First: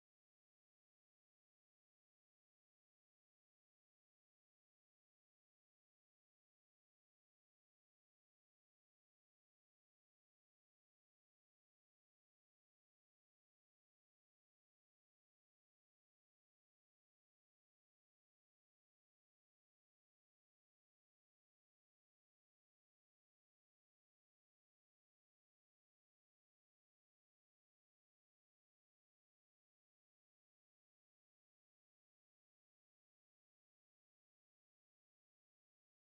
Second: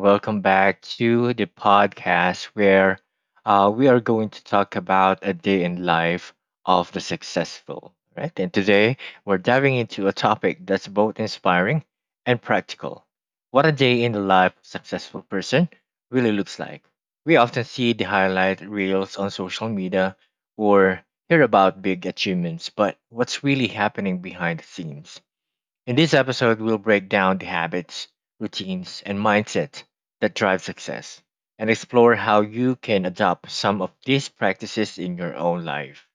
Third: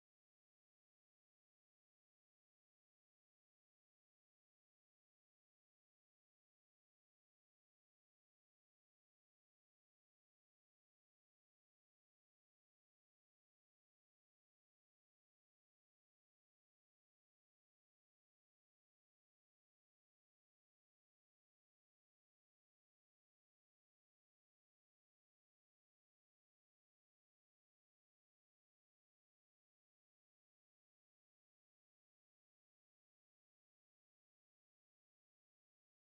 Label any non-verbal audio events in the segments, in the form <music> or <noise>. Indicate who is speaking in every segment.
Speaker 1: welcome back to the podcast where we are going to talk about a day in life of the successful, right? And today we're diving into a topic that's both inspiring and practical. What a day in the life of a successful person really looks like. We often see the highlight reels on social media or hear about big achievements, but what's really happening behind the scenes? In this episode, we'll break down the habits, routines, and mindset that drive success and explore how you can adopt some of these practices in your own life.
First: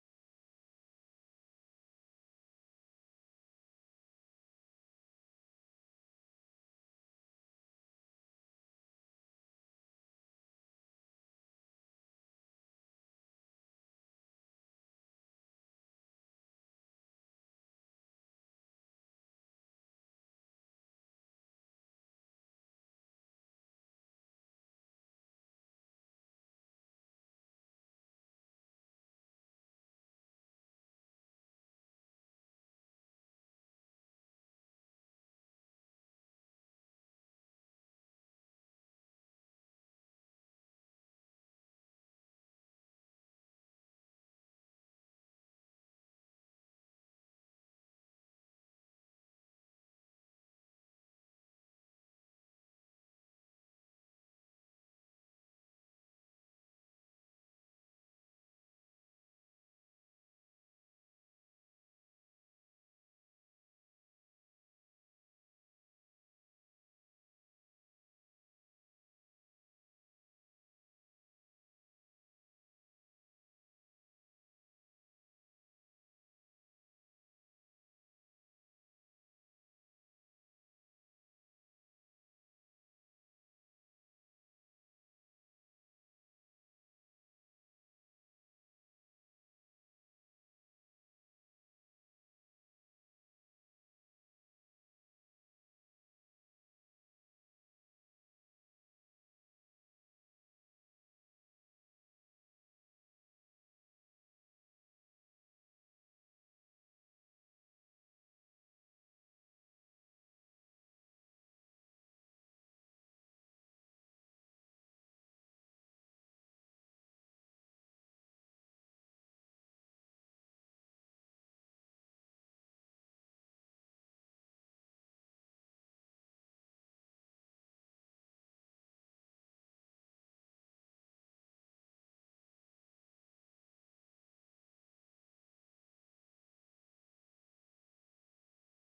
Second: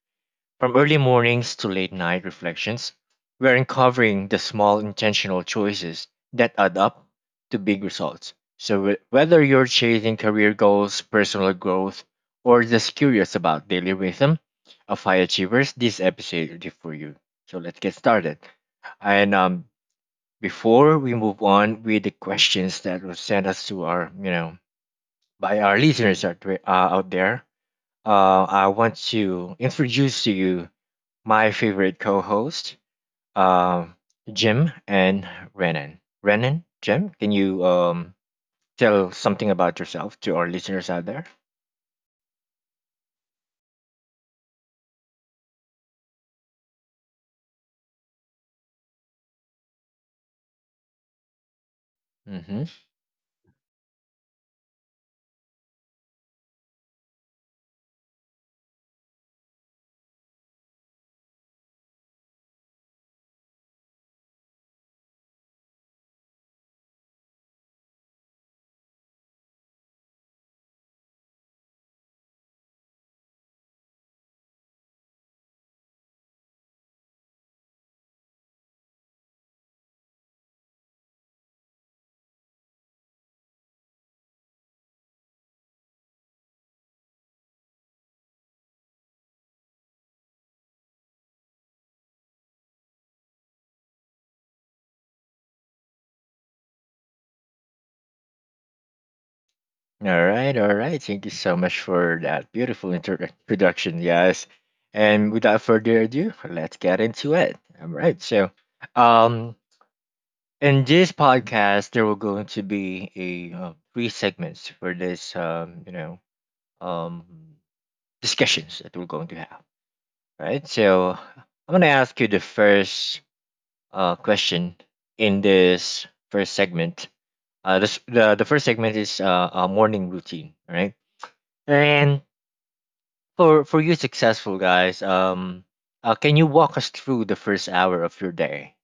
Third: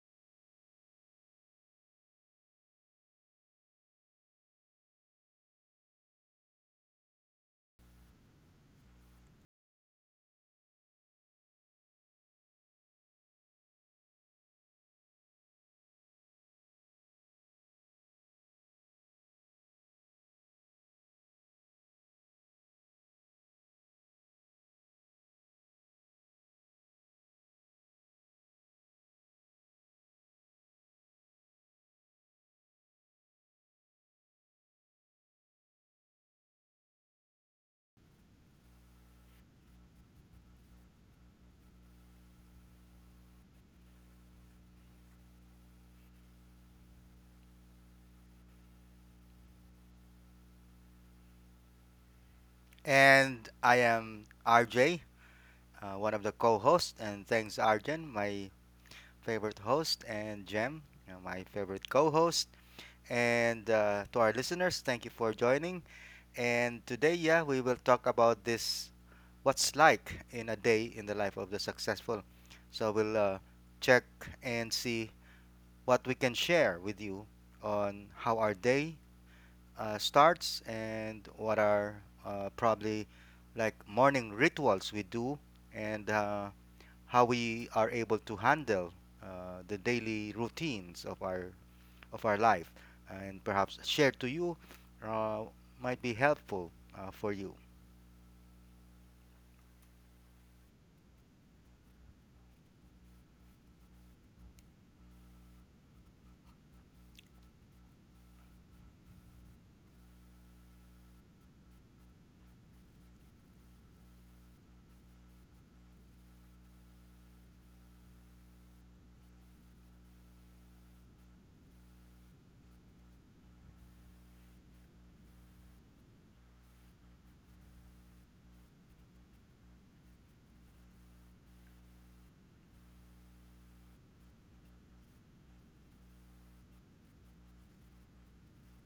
Speaker 1: From early mornings to late night reflections, we're uncovering the small intentional choices that add up to big results. So, whether you're chasing career goals, personal growth, or just curious about daily rhythm of high achievers, this episode is for you. So, let's get started. And Before we move on with the questions that were sent us to our, by our listeners out there, I want to introduce to you my favorite co-host, uh, Jim and Renan. Renan, Jim, can you tell something about yourself to our listeners out there? Mm-hmm.
Speaker 2: And I am RJ, one of the co hosts. And thanks, Arjan, my favorite host, and Jem, my favorite co host. And to our listeners, thank you for joining. And today, yeah, we will talk about this what's like in a day in the life of the successful. So we'll check and see what we can share with you on how our day starts and what are probably like morning rituals we do and how we are able to handle the daily routines of our life and perhaps share to you uh, might be helpful for you
Speaker 1: All right, all right. Thank you so much for that beautiful introduction, guys. And without further ado, let's get into it. All right. So, um, in this podcast, there will going to be a three segments for this, um, discussions that we're going to have. Right. So I'm gonna ask you the first question in this first segment. The first segment is a morning routine. All right. And for you successful guys, can you walk us through the first hour of your day?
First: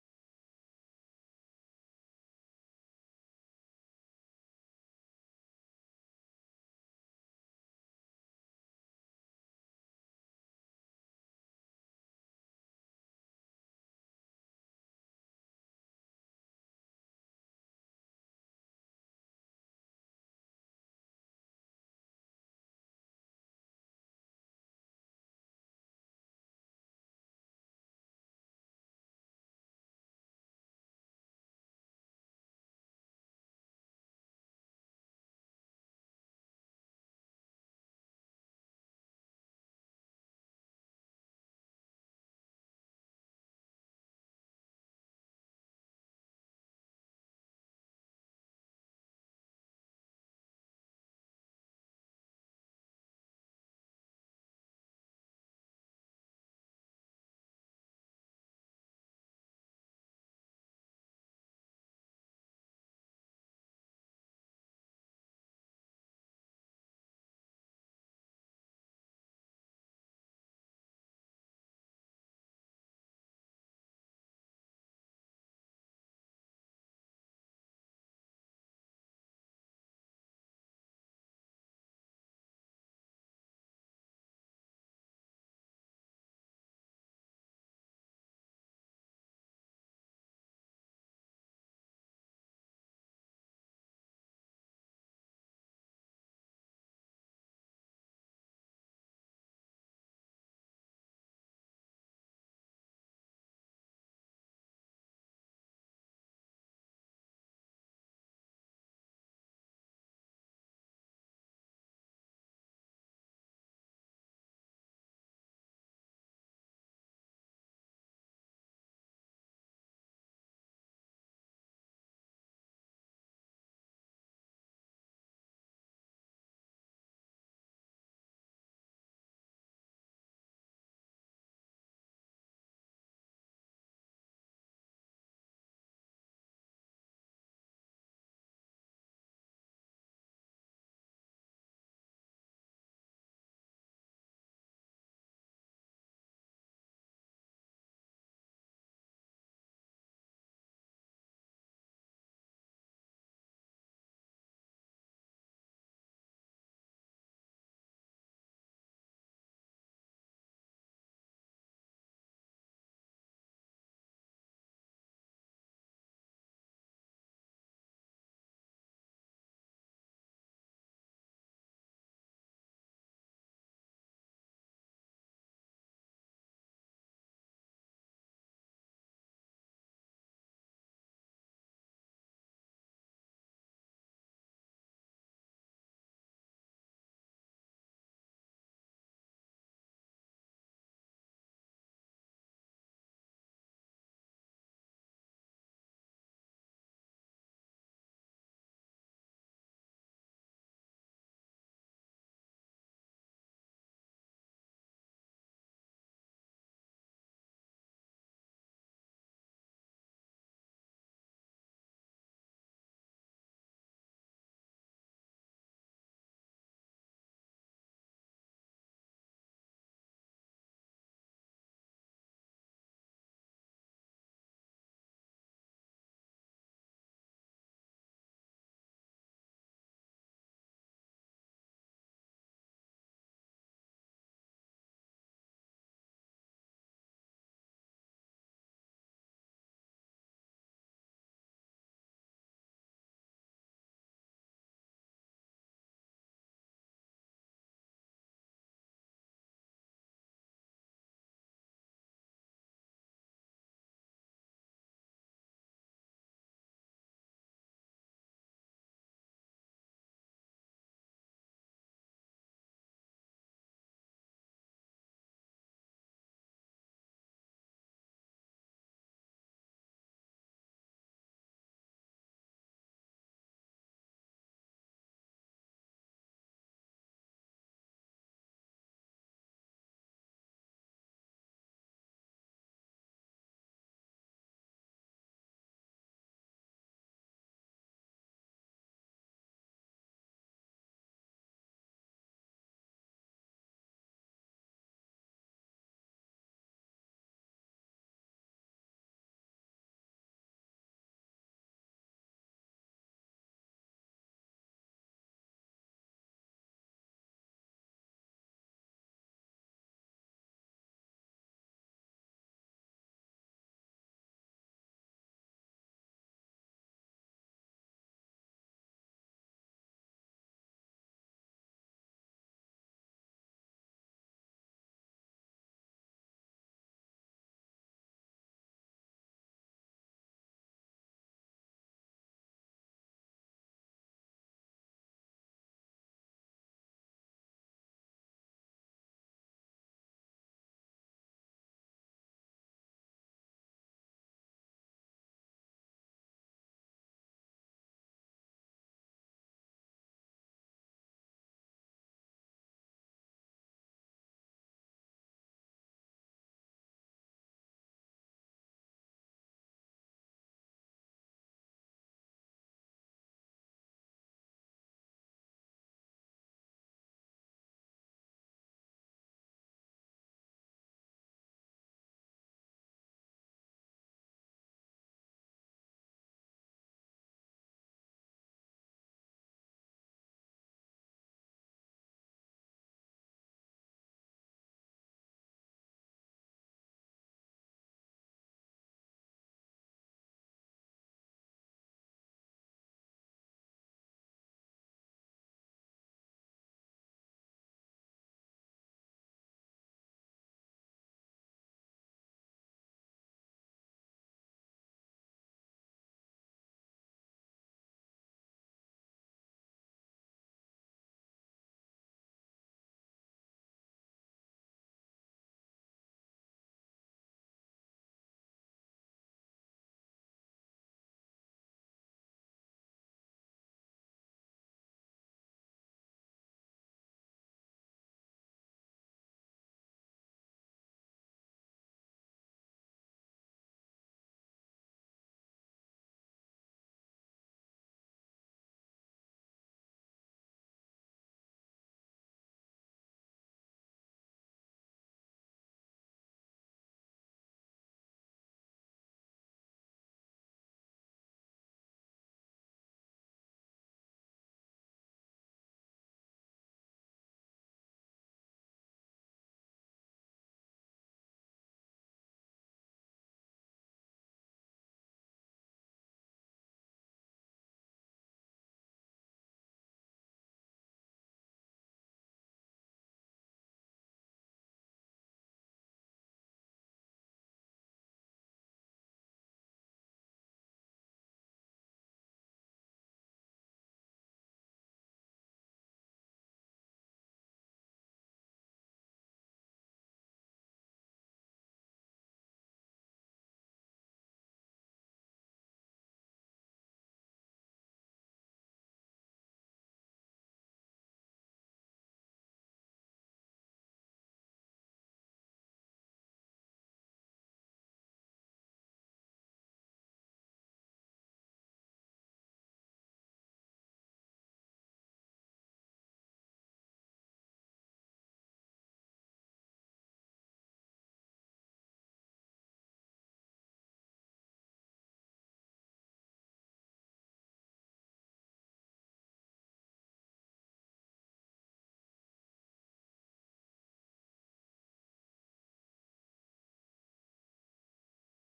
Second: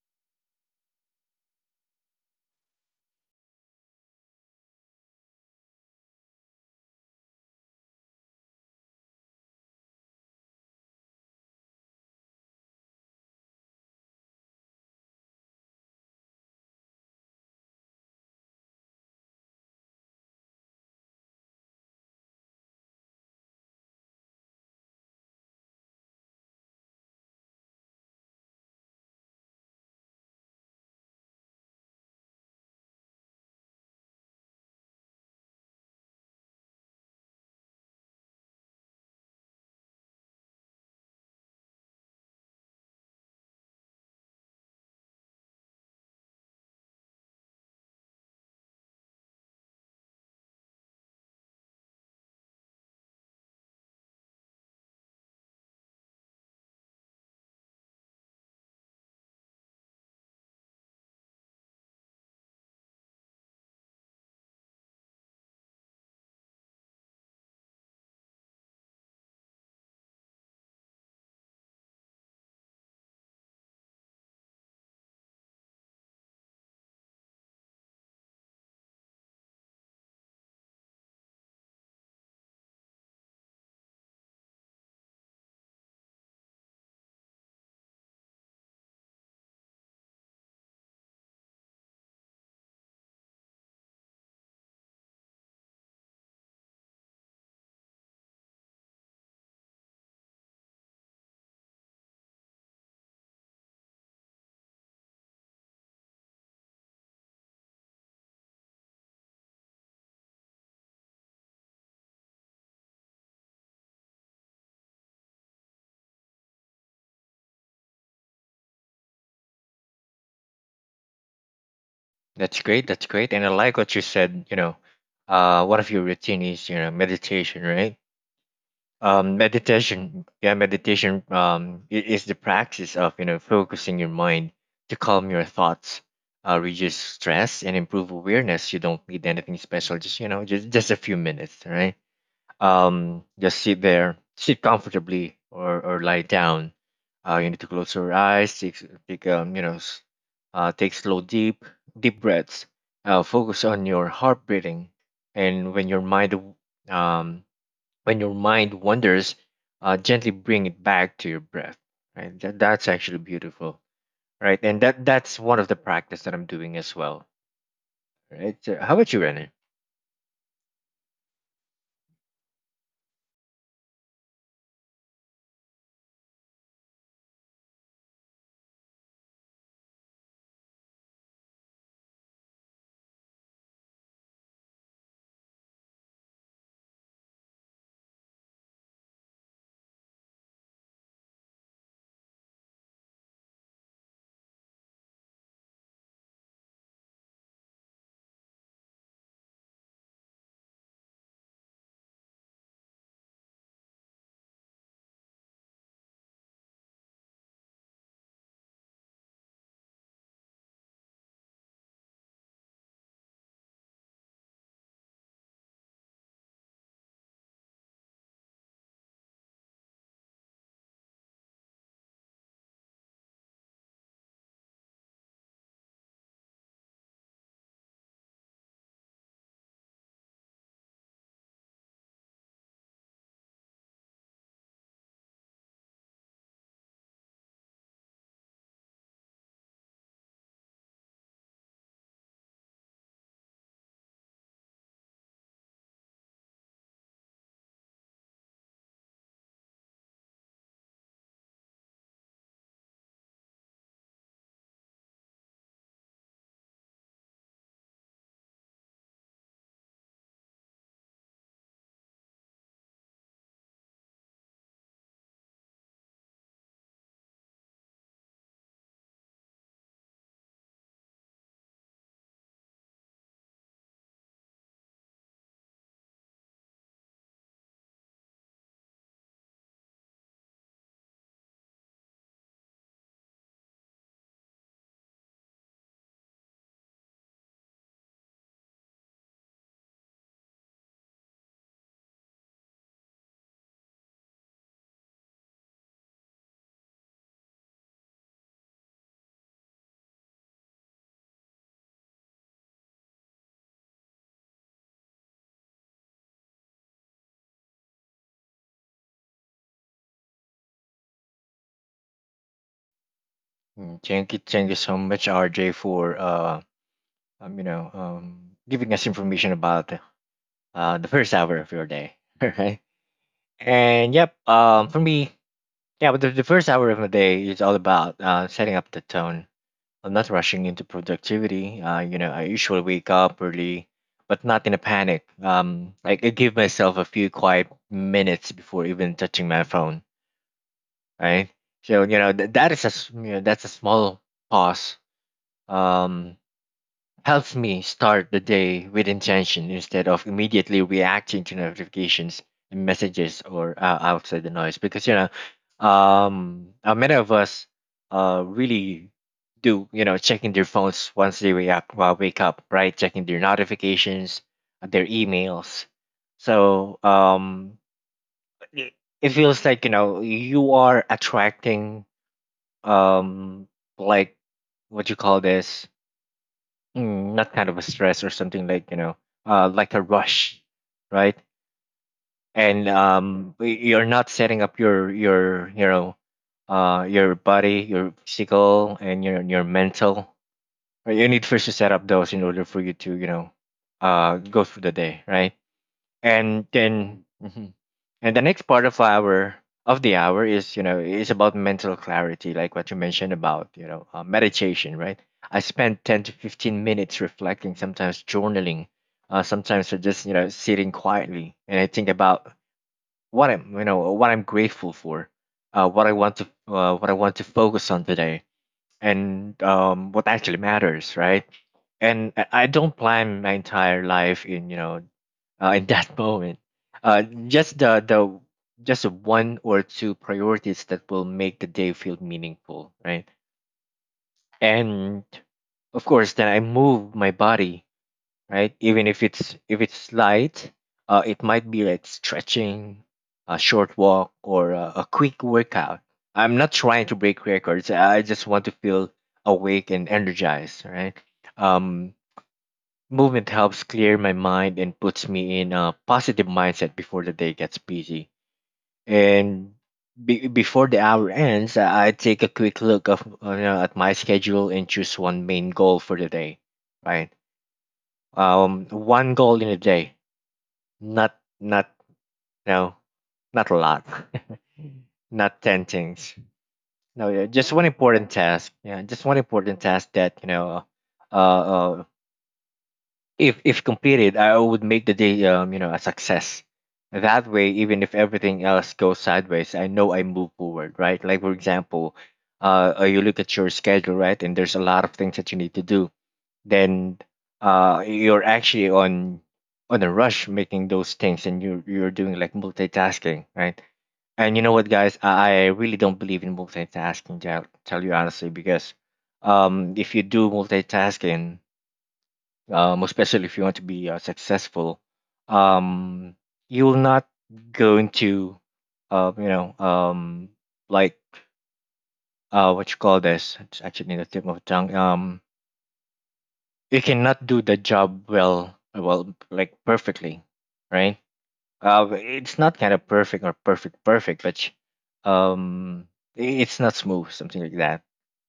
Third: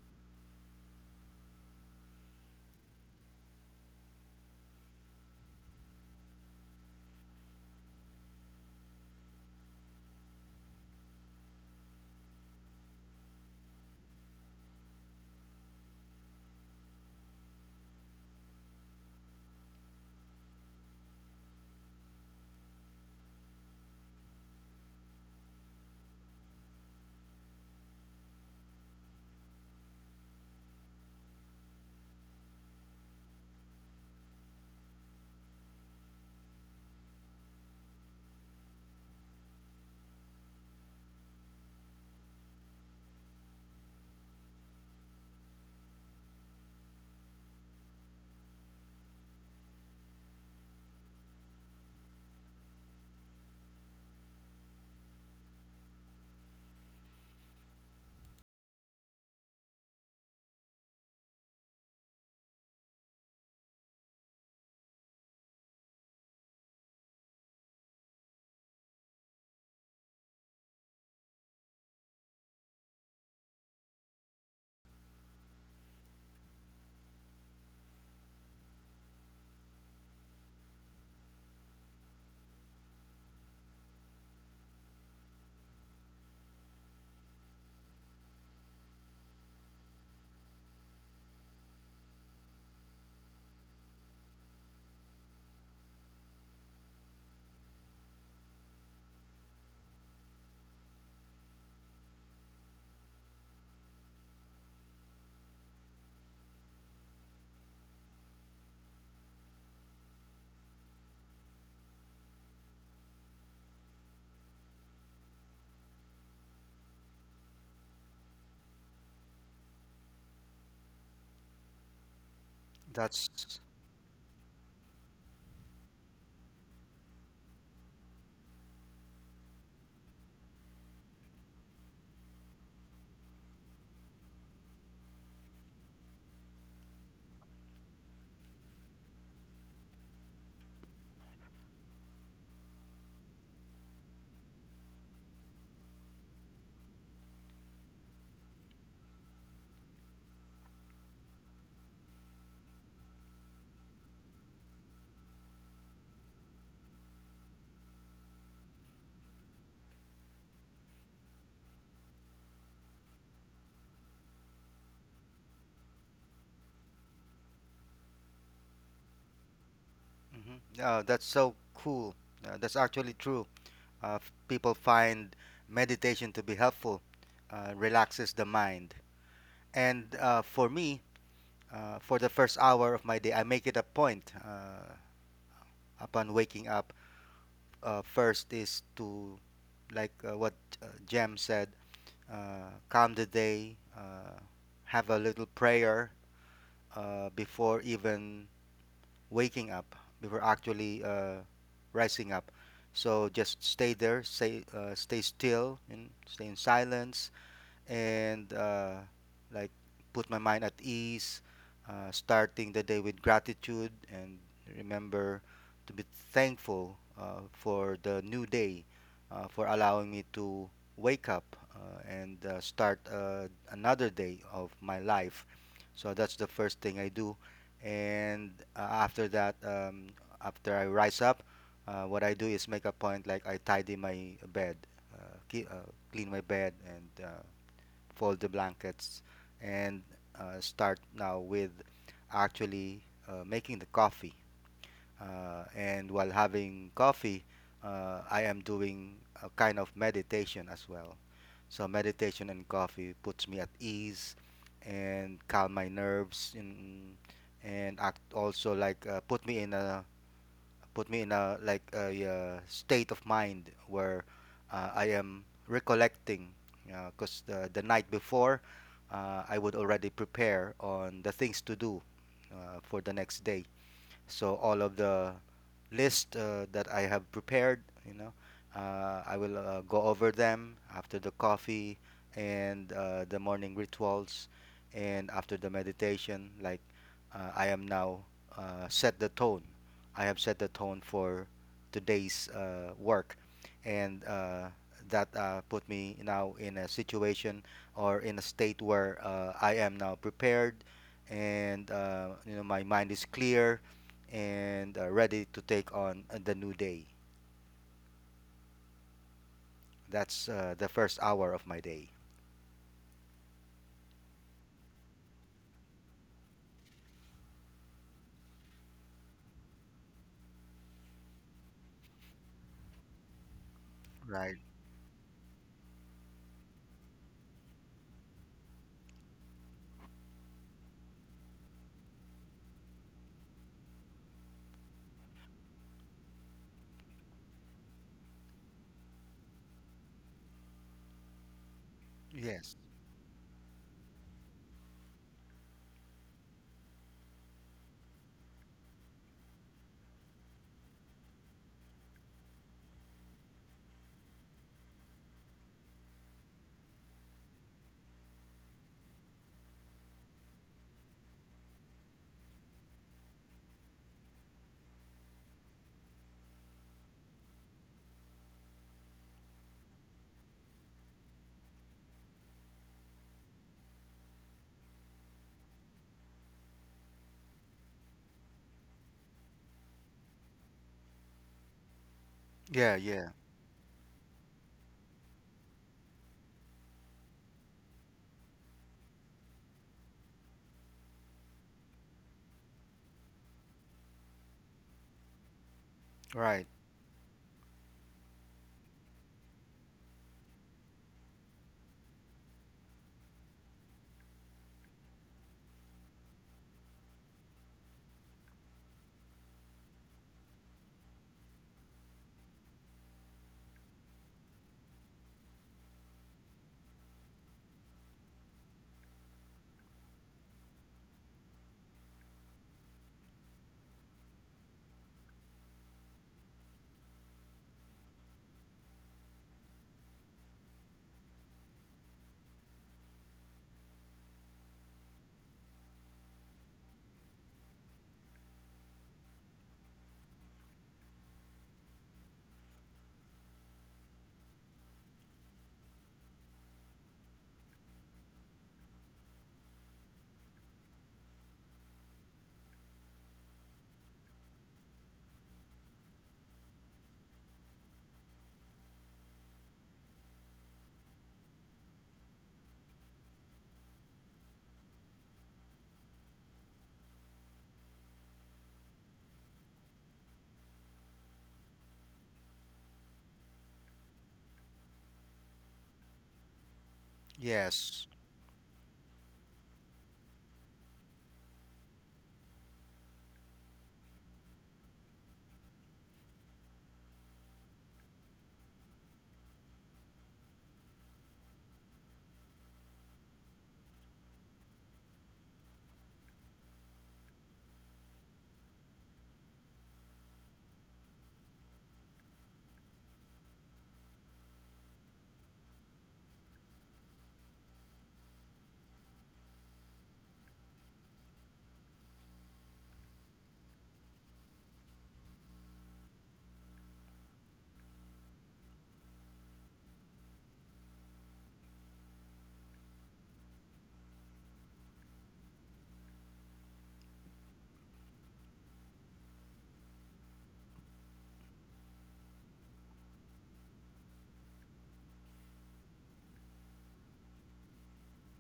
Speaker 1: That's great. That's great. And I
Speaker 2: that's
Speaker 1: like what you said, you know, one of your routine is, you know, meditation, right? Meditation is the practice of, you know, focusing your mind to calm your thoughts, reduce stress, and improve awareness. You don't need anything special, just a few minutes, right? Just sit there, sit comfortably, or lie down. You need to close your eyes, take take you know, s- take slow deep breaths. Focus on your heart beating, and um when your mind wanders, gently bring it back to your breath. Right, that's actually beautiful. Right, and that's one of the practice that I'm doing as well. Right, so how about you, Renner?
Speaker 2: Mhm. That's so cool, that's actually true. People find meditation to be helpful, relaxes the mind. And for me, for the first hour of my day, I make it a point, upon waking up. First is to, like, what Jem said, calm the day, have a little prayer before even waking up, before actually rising up. So just stay there, stay, stay still, and stay in silence, and like put my mind at ease, starting the day with gratitude and remember to be thankful for the new day, for allowing me to wake up and start another day of my life. So that's the first thing I do. And after that, after I rise up, what I do is make a point like I tidy my bed, uh, ki- uh, clean my bed, and fold the blankets, and start now with actually making the coffee. And while having coffee, I am doing a kind of meditation as well. So meditation and coffee puts me at ease and calm my nerves and act also like, put me in a like a state of mind where I am recollecting because the night before I would already prepare on the things to do for the next day. So all of the list that I have prepared, you know, I will go over them after the coffee and the morning rituals and after the meditation. Like I am now set the tone. I have set the tone for today's work, and that put me now in a situation or in a state where I am now prepared, and you know my mind is clear and ready to take on the new day. That's the first hour of my day.
Speaker 1: Mm, thank you, thank you so much, RJ, um, you know, um, giving us information about the first hour of your day, <laughs> right? And yep,
Speaker 2: Right.
Speaker 1: for me, yeah, but the first hour of my day is all about setting up the tone. I'm not rushing into productivity. You know, I usually wake up early, but not in a panic. Like I give myself a few quiet minutes before even touching my phone, right? So that
Speaker 2: Yes.
Speaker 1: is a s- you know, that's a small pause. Um, helps me start the day with intention instead of immediately reacting to notifications and messages or outside the noise because many of us really do you know checking their phones once they wake up right checking their notifications their emails so it, it feels like you know you are attracting um like what you call this not kind of a stress or something like you know like a rush right and
Speaker 2: Yeah, yeah.
Speaker 1: you're not setting up your you know your body your physical and your mental right? You need first to set up those in order for you to you know go through the day right and
Speaker 2: Right.
Speaker 1: then mhm. And the next part of our of the hour is you know is about mental clarity, like what you mentioned about you know meditation, right? I spend 10 to 15 minutes reflecting, sometimes journaling, sometimes I just you know sitting quietly, and I think about what I'm grateful for, what I want to focus on today, and what actually matters, right? And I don't plan my entire life in in that <laughs> moment. Uh, just the the just the one or two priorities that will make the day feel meaningful, right? And of course, then I move my body, right? Even if it's light, it might be like stretching, a short walk, or a quick workout. I'm not trying to break records. I just want to feel awake and energized, right? Um, Movement helps clear my mind and puts me in a positive mindset before the day gets busy. And before the hour ends, I take a quick look of at my schedule and choose one main goal for the day, right? One goal in a day, not not you know, not a lot, <laughs> not ten things. No, yeah, just one
Speaker 2: Yes.
Speaker 1: important task. Yeah, just one important task that you know, uh, uh if completed, I would make the day a success. That way, even if everything else goes sideways, I know I move forward, right? Like for example, you look at your schedule, right, and there's a lot of things that you need to do. Then, you're actually on a rush making those things, and you're doing like multitasking, right? And you know what, guys, I really don't believe in multitasking. Tell you honestly, because if you do multitasking, especially if you want to be successful, um, you're not going to, uh, you know, um, like what you call this? It's actually in the tip of the tongue. You cannot do the job well, like perfectly, right? It's not kind of perfect or perfect, but um, it's not smooth, something like that.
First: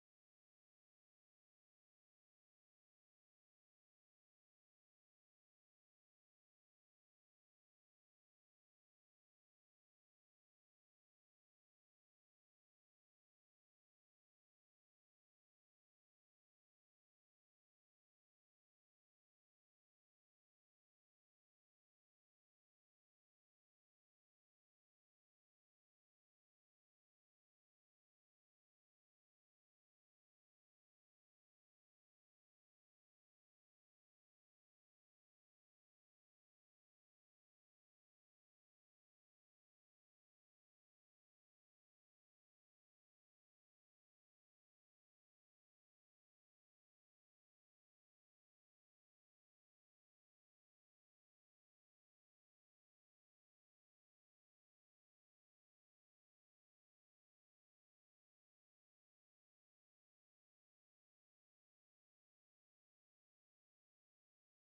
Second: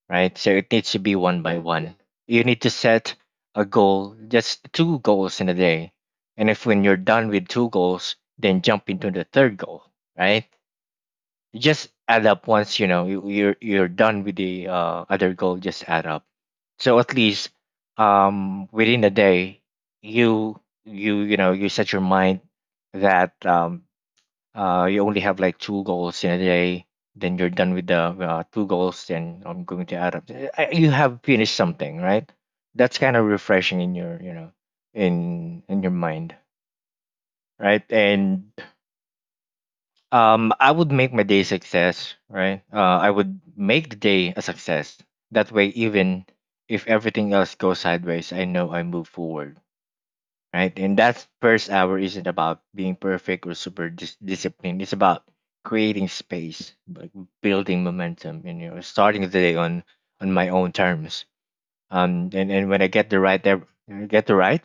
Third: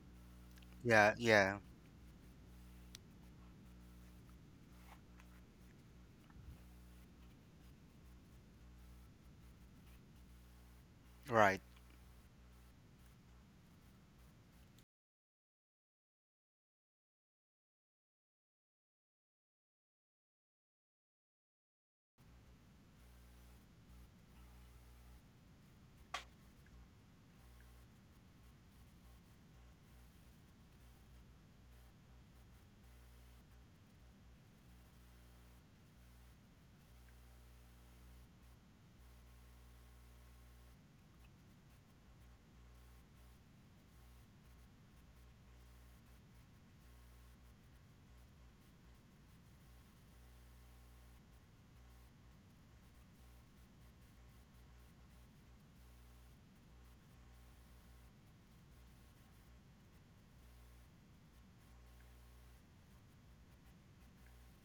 Speaker 1: Right? So it needs to
Speaker 2: Yeah,
Speaker 1: be one
Speaker 2: yeah.
Speaker 1: by one. You need to set a goal, just two goals in a day. And if when you're done with two goals, then jump into the third goal, right?
Speaker 2: Right.
Speaker 1: Just add up once you know you're done with the other goal. Just add up. So at least within a day, you you know you set your mind that you only have like two goals in a day, then you're done with the two goals, then I'm going to add up. You have finished something, right? That's kind of refreshing in in your mind, right? And I would make my day a success, right? I would make the day a success. That way, even if everything else goes sideways, I know I move forward right? And that first hour isn't about being perfect or super disciplined. It's about creating space, like building momentum, and you know, starting the day on my own terms. And and when I get the right,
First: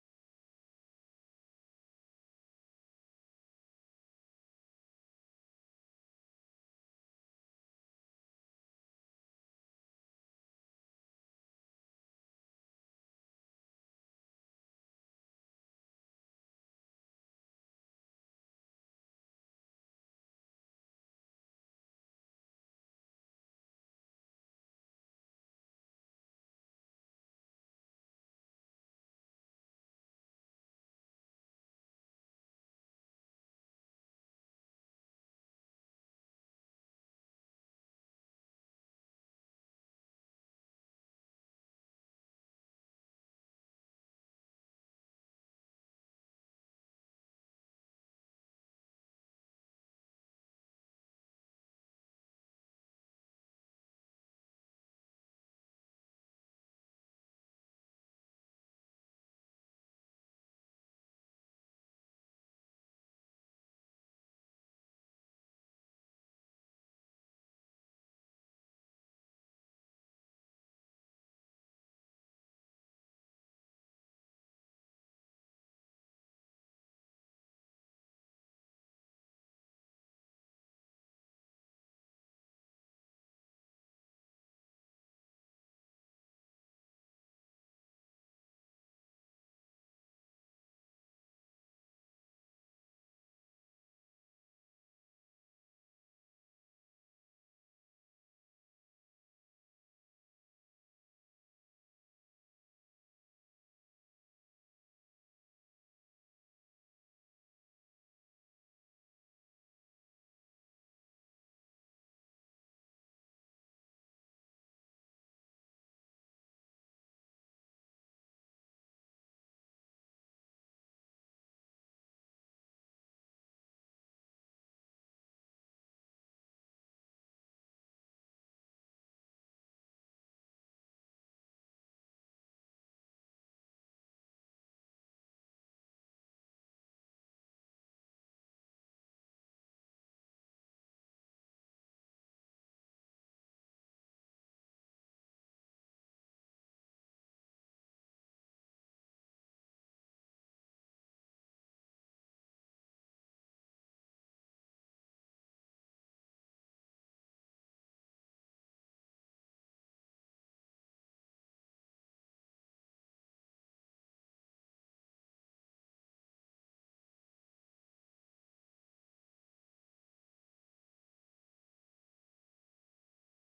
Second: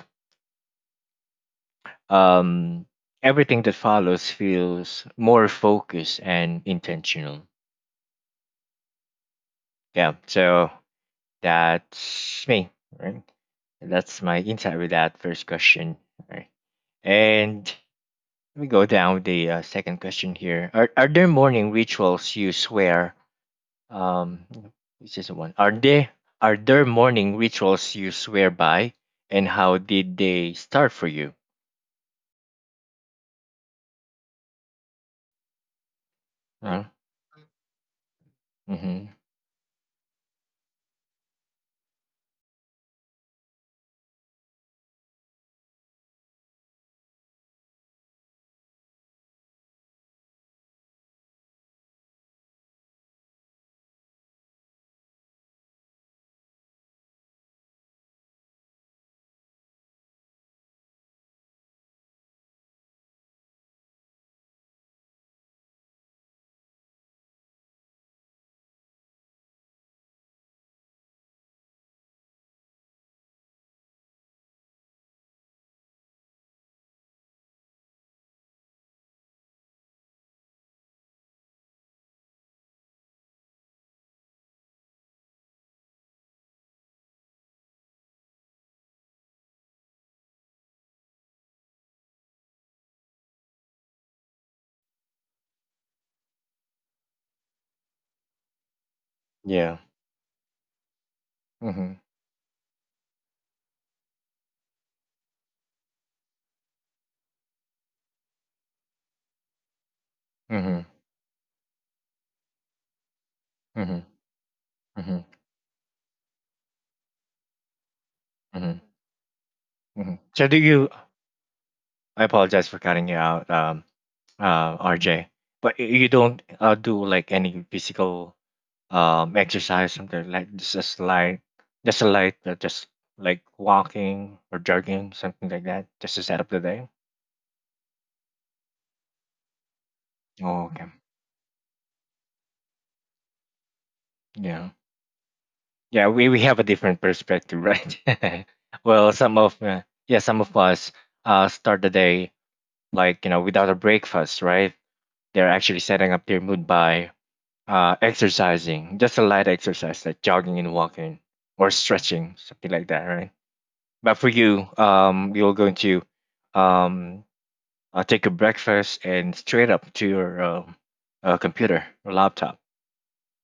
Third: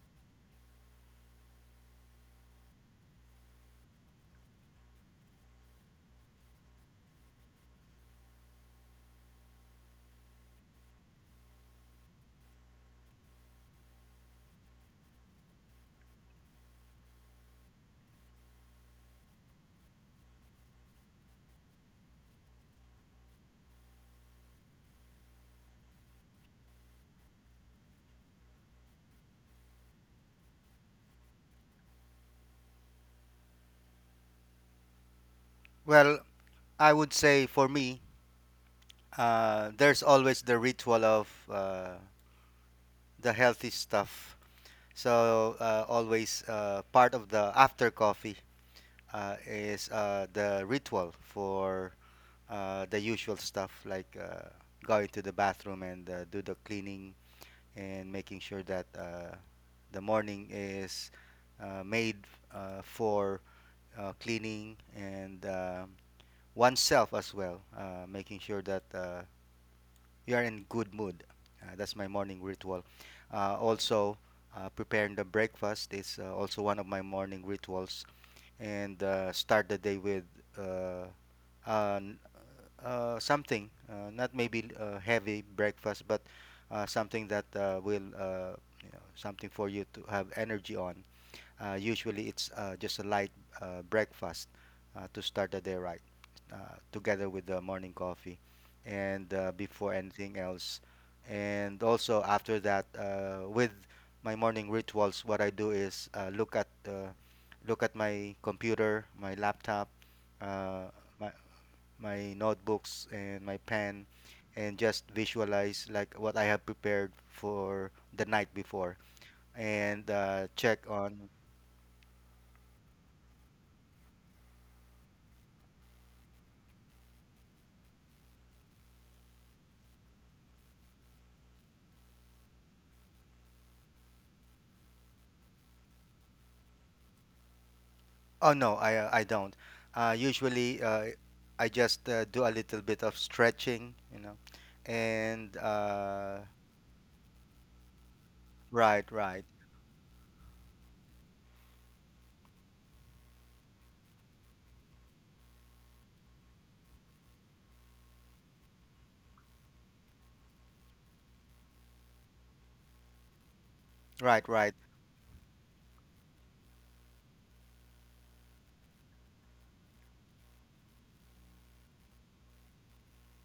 Speaker 1: um, everything that follows feels more focused and intentional. Yeah. So that's me. Right. That's my insight with that first question. Right. And let me go down with the second question here. Are there morning rituals you swear? Um, this is the one. Are there morning rituals you swear by, and how did they start for you?
Speaker 2: Well,
Speaker 1: Huh?
Speaker 2: I would say for me,
Speaker 1: Mm-hmm.
Speaker 2: there's always the ritual of the healthy stuff. So always part of the after coffee is the ritual for the usual stuff like going to the bathroom and do the cleaning and making sure that the morning is made for cleaning and oneself as well, making sure that you are in good mood. That's my morning ritual. Also, preparing the breakfast is also one of my morning rituals, and start the day with uh, a something, not maybe heavy breakfast, but something that will, you know, something for you to have energy on. Usually, it's just a light breakfast to start the day right, uh, together with the morning coffee, and
Speaker 1: Yeah.
Speaker 2: before anything else. And
Speaker 1: Mm-hmm.
Speaker 2: also after that, with my morning rituals, what I do is look at my computer, my laptop,
Speaker 1: Mm-hmm.
Speaker 2: uh, my my notebooks and my
Speaker 1: Mm-hmm.
Speaker 2: pen and just
Speaker 1: Mm-hmm.
Speaker 2: visualize like what I have prepared for the night
Speaker 1: Mm-hmm.
Speaker 2: before and
Speaker 1: Mm-hmm. So do
Speaker 2: check
Speaker 1: you?
Speaker 2: on.
Speaker 1: I apologize for cutting you out, RJ. But you don't do like any physical exercise, something like just a slight, just a light, just like walking or jogging, something like that, just to set up the day.
Speaker 2: Oh no, I don't
Speaker 1: Oh,
Speaker 2: usually,
Speaker 1: okay.
Speaker 2: I just do a little bit of stretching, you know,
Speaker 1: Yeah.
Speaker 2: and
Speaker 1: Yeah, we have a different perspective, right? <laughs>
Speaker 2: right,
Speaker 1: Well,
Speaker 2: right,
Speaker 1: some of us start the day like you know without a breakfast, right? They're actually setting up their mood by exercising, just a light exercise like jogging and walking or stretching, something like that, right? But for
Speaker 2: right,
Speaker 1: you,
Speaker 2: right.
Speaker 1: you're going to um, take a breakfast and straight up to your computer or laptop.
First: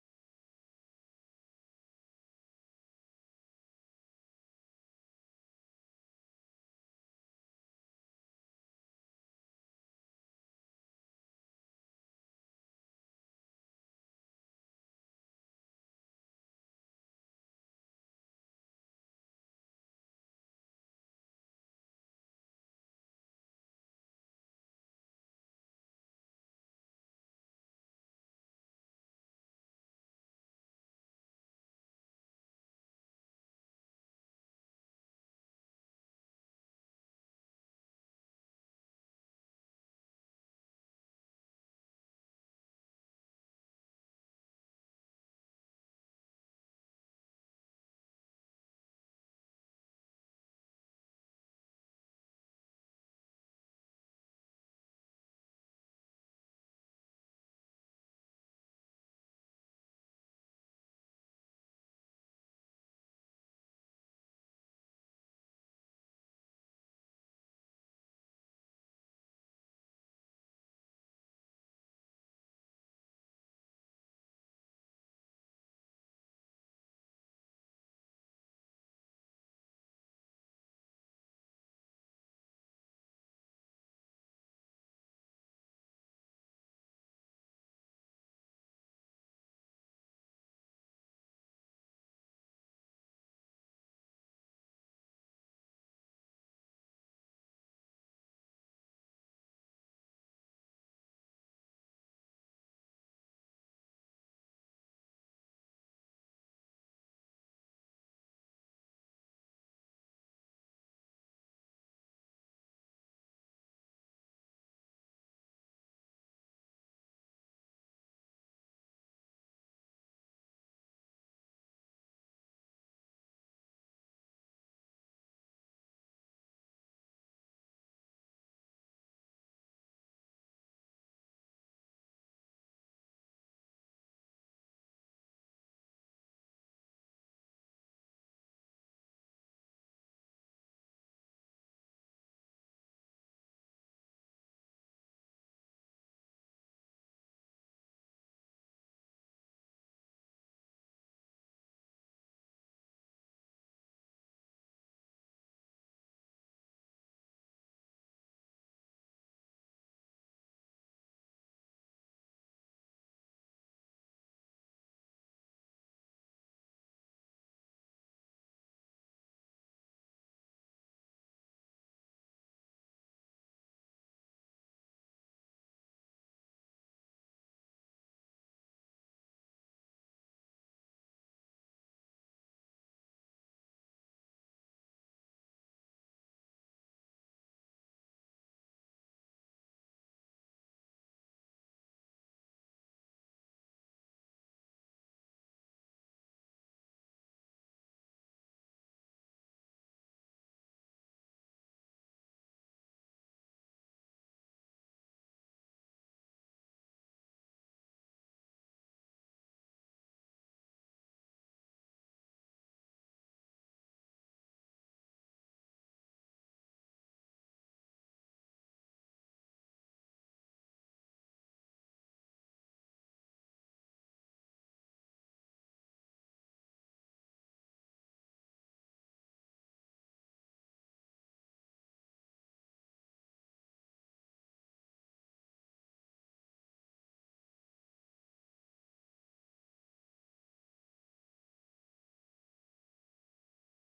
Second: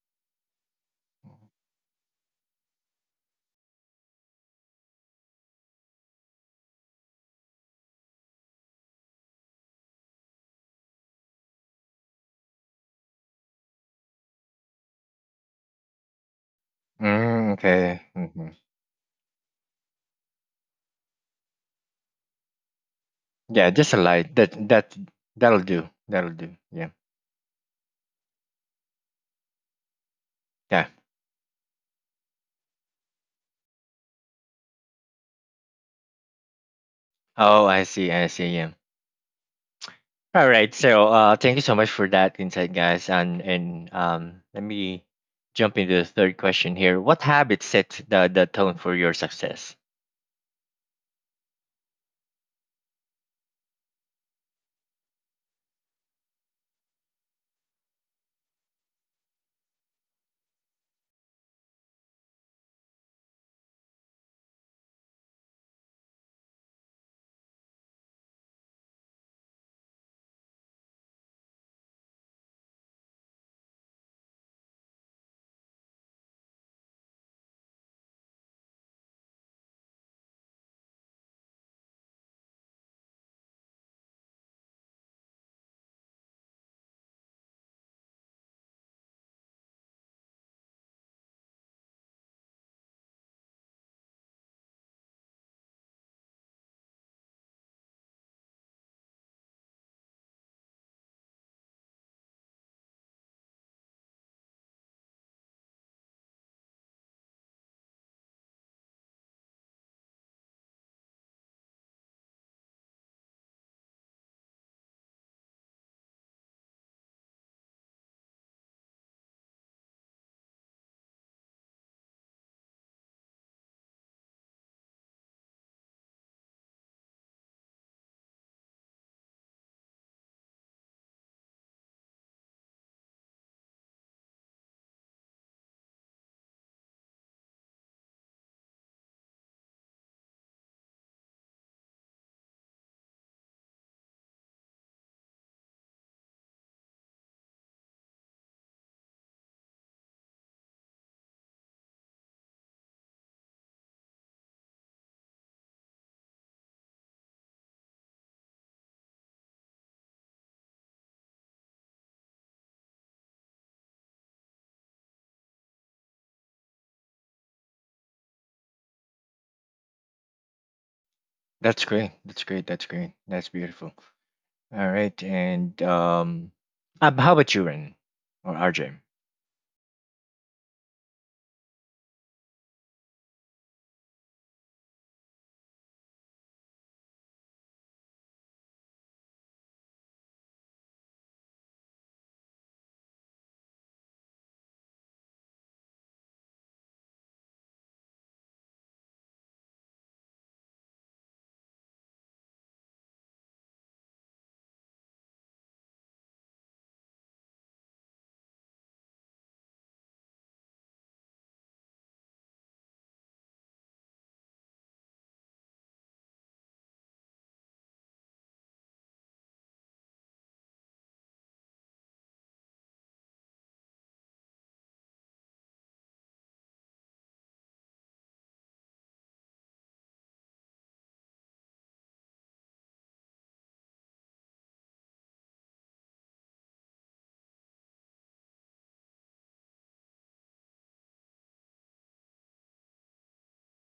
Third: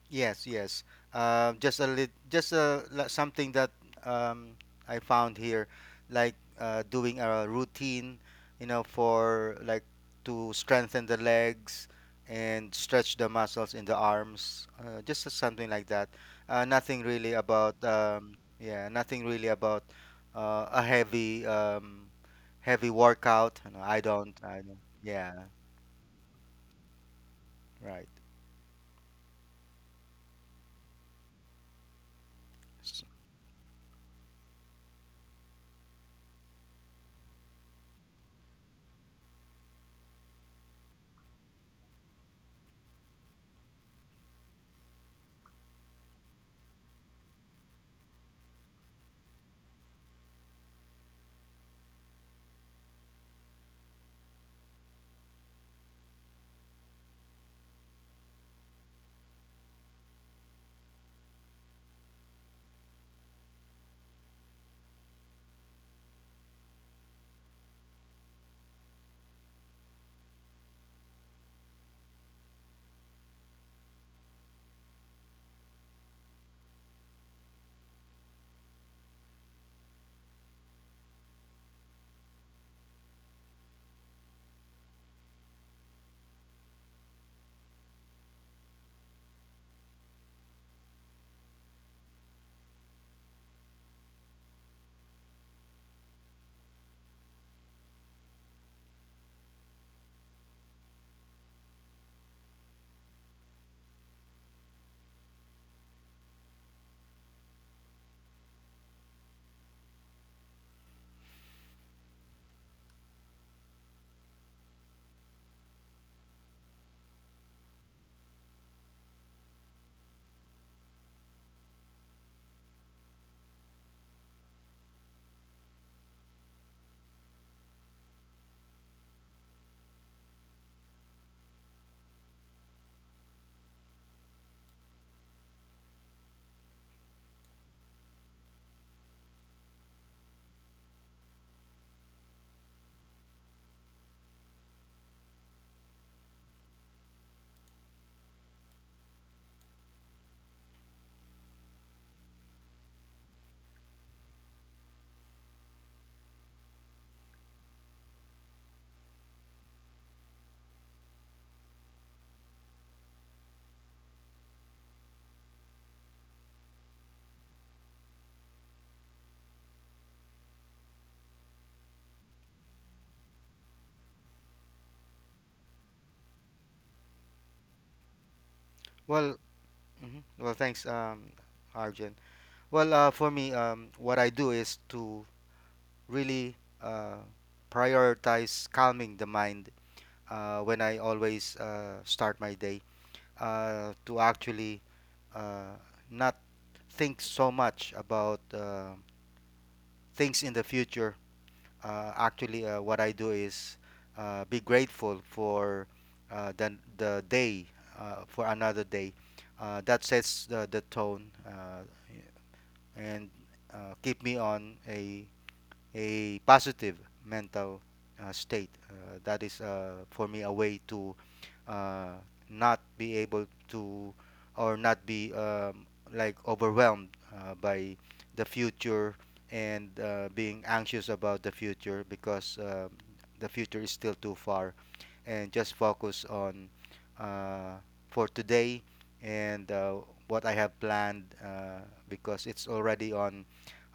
Speaker 2: Yes, yes. Just a something that, um, I found here, like doing a routine, you know, for like to strengthen the legs and stretch the muscles in the arms. Something like that. Nothing really
Speaker 1: Mm,
Speaker 2: about,
Speaker 1: okay. Hmm.
Speaker 2: yeah, nothing really about a heavy heavy workout.
Speaker 1: Yeah,
Speaker 2: You know,
Speaker 1: just a light. That
Speaker 2: I don't.
Speaker 1: that
Speaker 2: Yeah,
Speaker 1: that'll do. That'll do. Yeah.
Speaker 2: right.
Speaker 1: Yeah.
Speaker 2: S-
Speaker 1: Oh, I see. I see. Yeah. All right. So, thank you so much for that insight, guys. And let me jump into the third question here. What habits set the tone for your success? That's great. That's great. That's great. That's beautiful. All right. And how about you, Ren or RJ?
Speaker 2: Well, mhm. Well, thanks, Arjun. Well, for me, what I do is to really uh, prioritize calming the mind when I always start my day, to actually uh, not think so much about things in the future. Actually, what I do is be grateful for the day, for another day. That sets the tone, and keep me on a positive mental state. That is for me a way to uh, not be able to or not be, like overwhelmed by the future and being anxious about the future, because the future is still too far and just focus on, uh, for today, and what I have planned because it's already on.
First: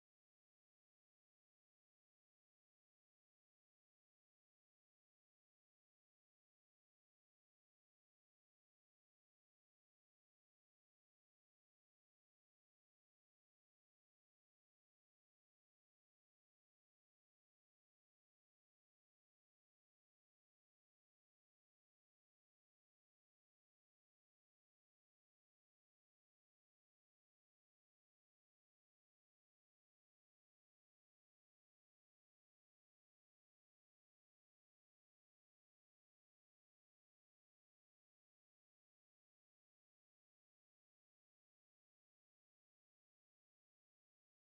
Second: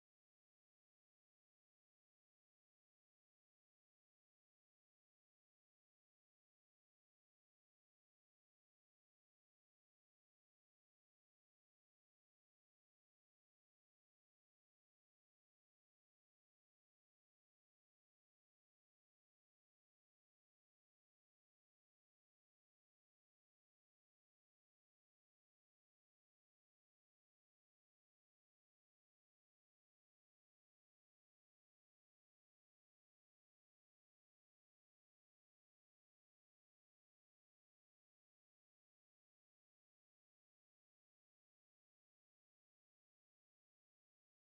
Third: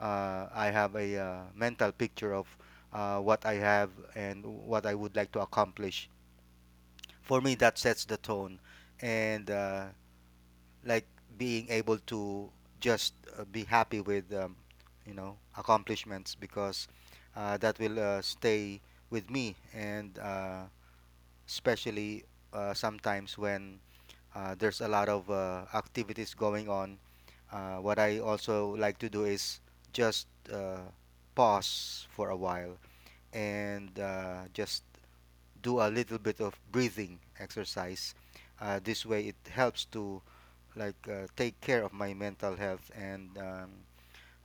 Speaker 2: I have a mental picture of what I have and what I would like to accomplish. For me, that sets the tone, and like being able to just be happy with, you know, accomplishments, because that will stay with me and especially sometimes when there's a lot of activities going on. What I also like to do is just pause for a while and just do a little bit of breathing exercise. This way, it helps to like take care of my mental health and, um,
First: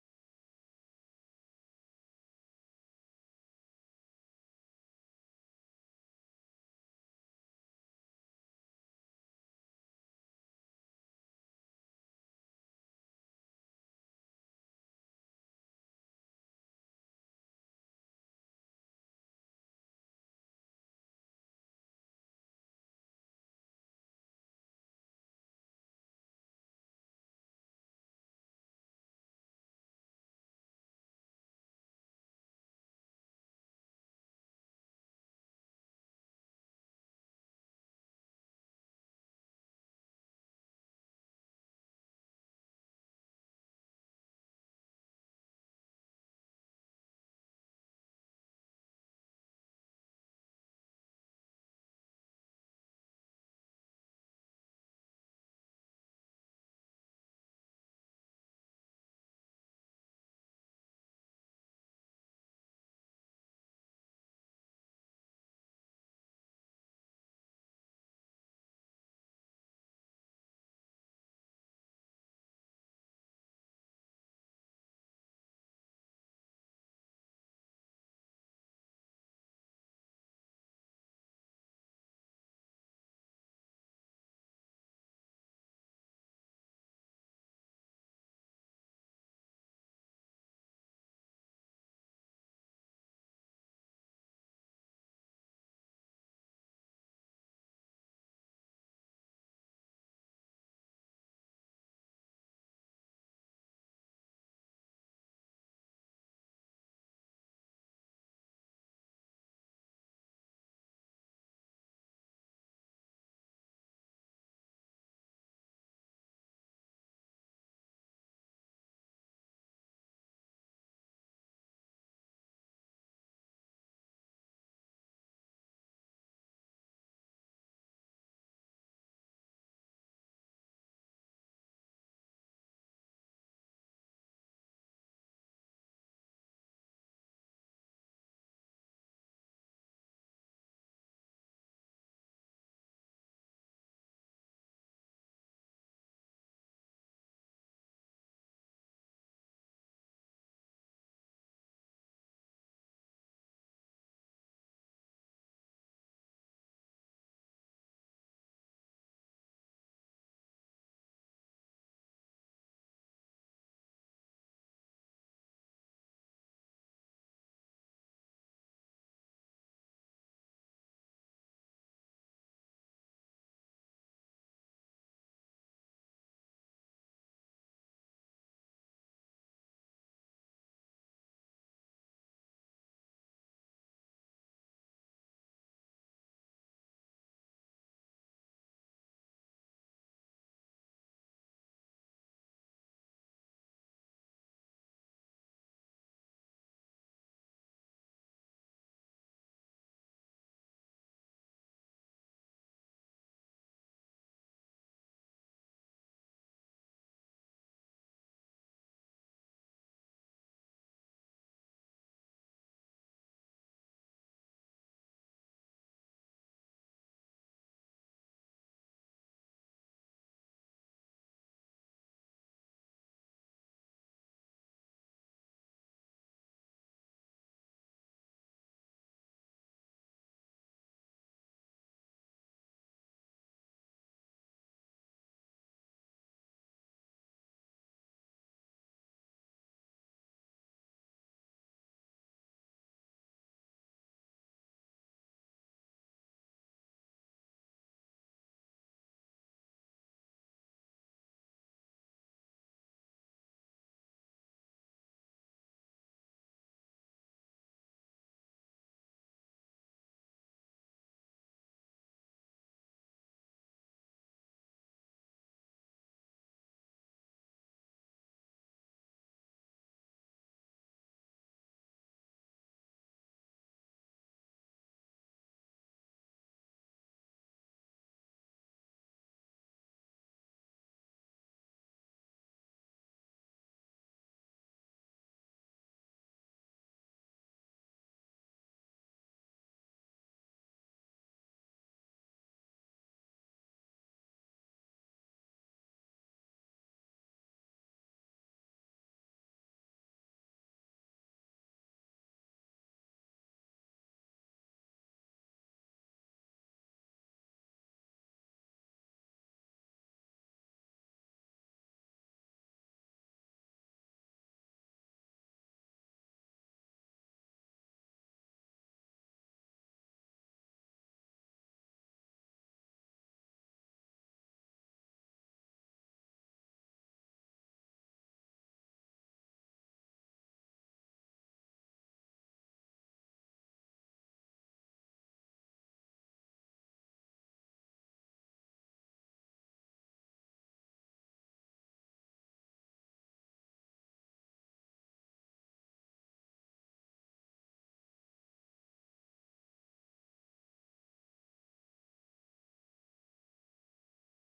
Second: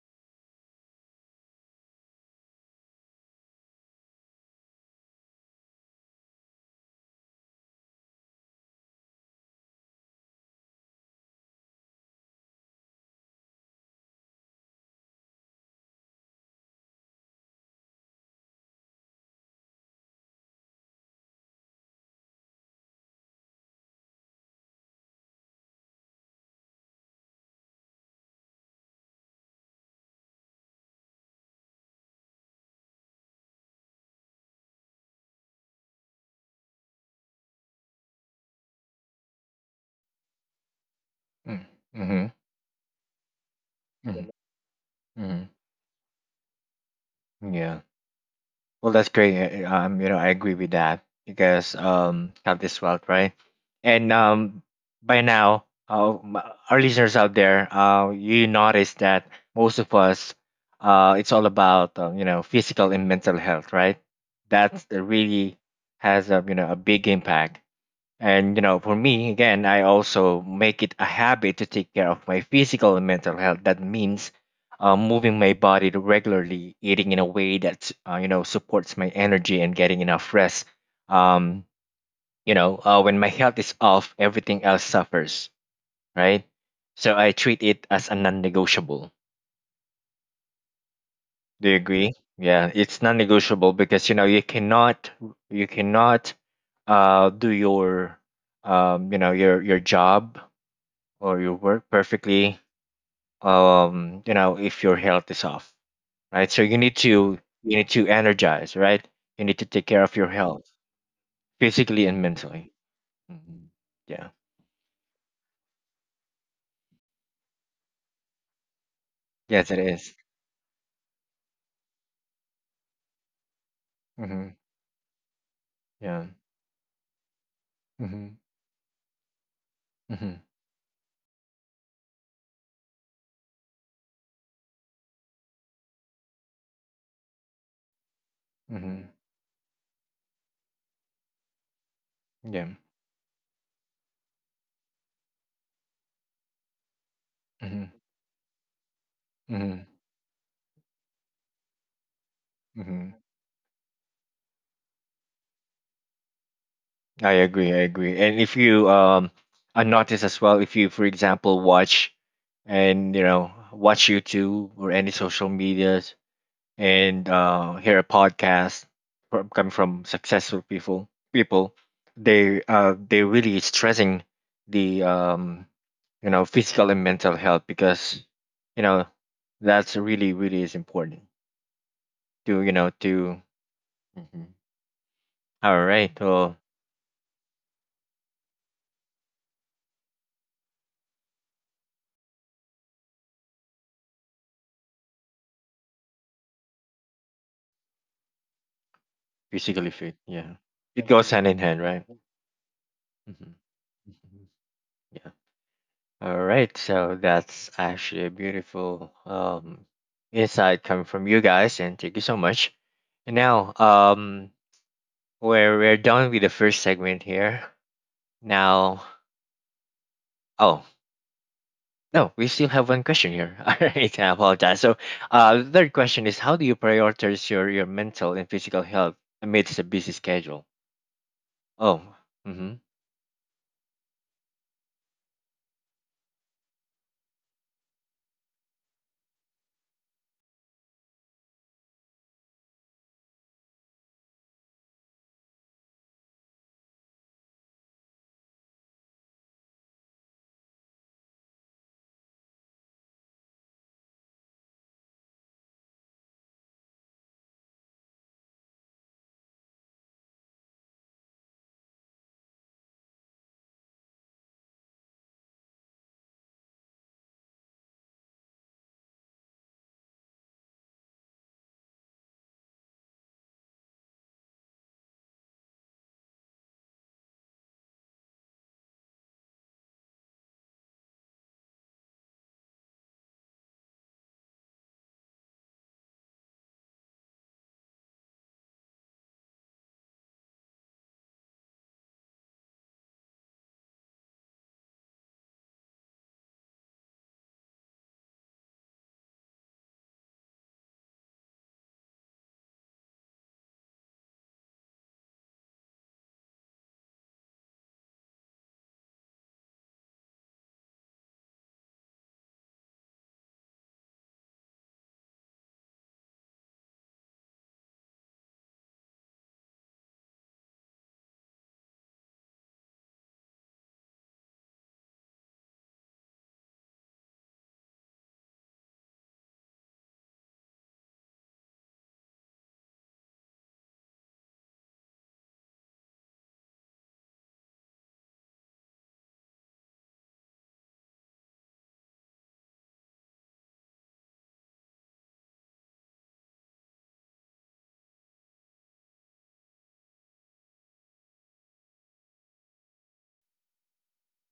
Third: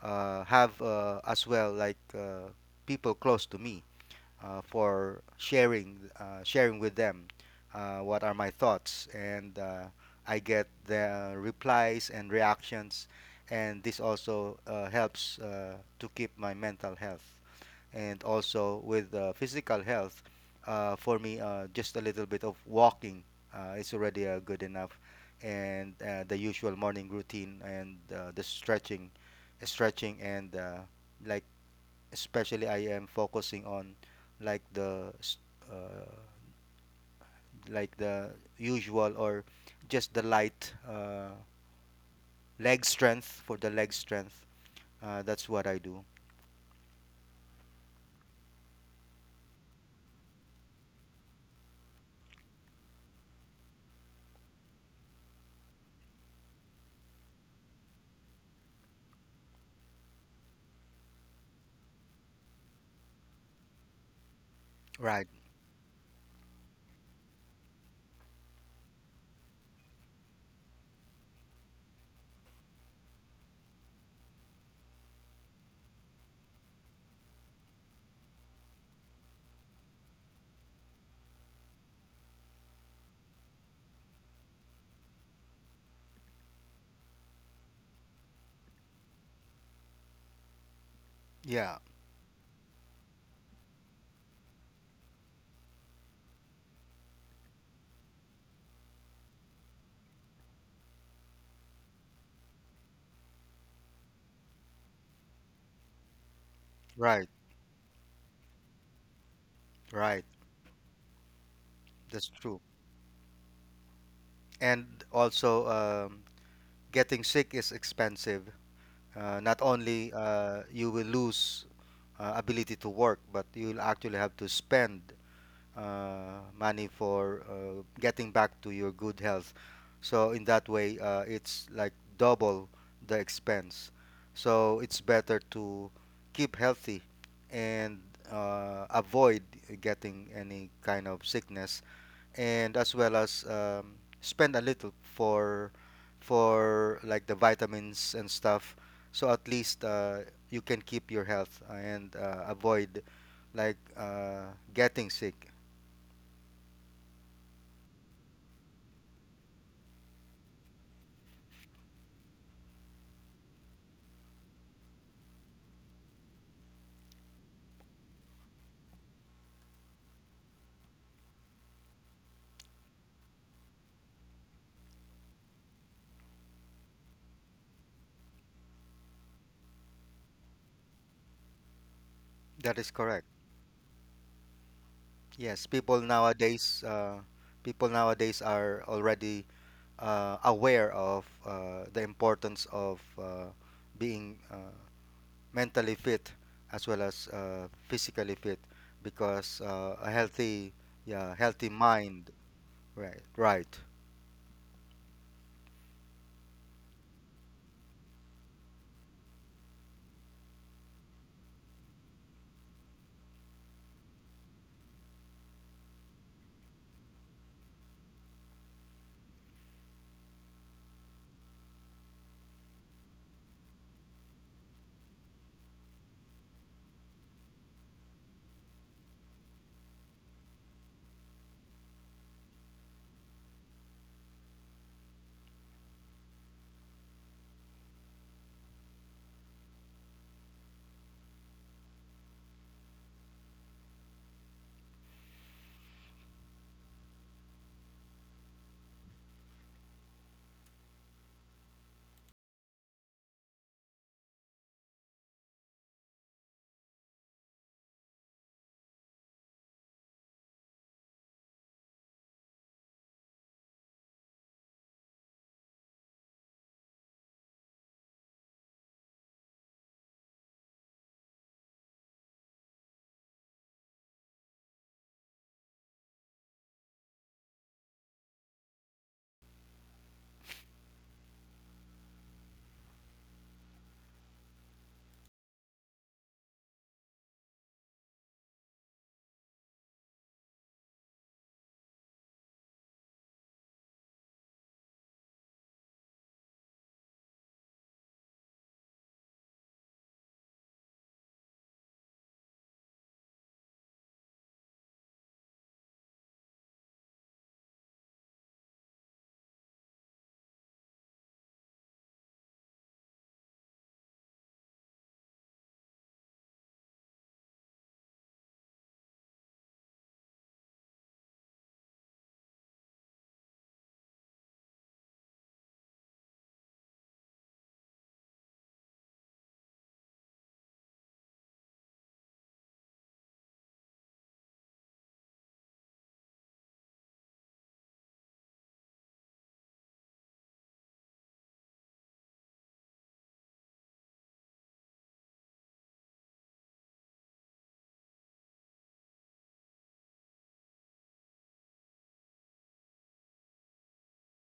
Speaker 2: uh, have as well like people close to me for sharing with them what are my thoughts, and I get the replies and reactions, and this also helps to keep my mental health, and also with physical health. For me, just a little bit of walking is already good enough, and the usual morning routine and the stretching and like especially I am focusing on like uh, like the usual or just the light
Speaker 1: Mm, mhm,
Speaker 2: leg
Speaker 1: you mhm,
Speaker 2: strength. That's what I do.
Speaker 1: mhm. Yeah. Well, that's great. You know, I agree with that because have this wealth, right? And by now, our listeners out there, you notice that most of us, it's all about you know physical and mental health, right? That's the
Speaker 2: Right.
Speaker 1: really has a you know a big impact. And you know, for me, again, I also make it a habit to take care of my physical and mental health. That means moving my body regularly, eating in a way that you know supports my energy, and getting enough rest. Um, you know, when my health is off, everything else suffers, right? So I treat it as a non-negotiable. Do
Speaker 2: Yeah.
Speaker 1: you agree? Yeah, it's non-negotiable because you know you cannot do your you know your job or you work perfectly you know if your health is off, right? So
Speaker 2: Right.
Speaker 1: you need to energize, right? You need to take care of
Speaker 2: Right.
Speaker 1: your health physically and
Speaker 2: That's true.
Speaker 1: mentally. Mhm. Yeah.
Speaker 2: And also, getting sick is expensive. Not
Speaker 1: Yes, it
Speaker 2: only
Speaker 1: is.
Speaker 2: you will lose ability to work, but you'll actually have to
Speaker 1: Mm-hmm.
Speaker 2: spend
Speaker 1: Yeah.
Speaker 2: money for
Speaker 1: Mm-hmm.
Speaker 2: getting back to your good health. So
Speaker 1: Mm-hmm.
Speaker 2: in that way, it's like double the expense. So it's better to keep healthy and
Speaker 1: Mm-hmm.
Speaker 2: avoid getting any kind of sickness,
Speaker 1: Yeah.
Speaker 2: and as well as, spend a little for like the
Speaker 1: Mm-hmm.
Speaker 2: vitamins and stuff. So at least
Speaker 1: Mm-hmm.
Speaker 2: you can keep your health and avoid
Speaker 1: Mm-hmm.
Speaker 2: like getting sick.
Speaker 1: I agree. I agree. And if you I notice as well, if you for example watch and you know watch youtube or any social medias and hear a podcast come from successful people. People, they really stressing the you know physical and mental health because you know that's really is important to you
Speaker 2: That
Speaker 1: know
Speaker 2: is correct.
Speaker 1: to. Mhm.
Speaker 2: Yes,
Speaker 1: All
Speaker 2: people
Speaker 1: right, well,
Speaker 2: nowadays, people nowadays are already aware of the importance of being mentally fit as well as physically fit, because
Speaker 1: physically fit,
Speaker 2: a
Speaker 1: yeah,
Speaker 2: healthy,
Speaker 1: it goes
Speaker 2: yeah,
Speaker 1: hand in
Speaker 2: healthy
Speaker 1: hand, right?
Speaker 2: mind. Right,
Speaker 1: Hmm.
Speaker 2: right,
Speaker 1: All right, so that's actually a beautiful insight coming from you guys, and thank you so much. And now, we're done with the first segment here. Now, oh no, we still have one question here. <laughs> All right, I apologize. So, the third question is, how do you prioritize your mental and physical health amidst a busy schedule? Oh, mm-hmm.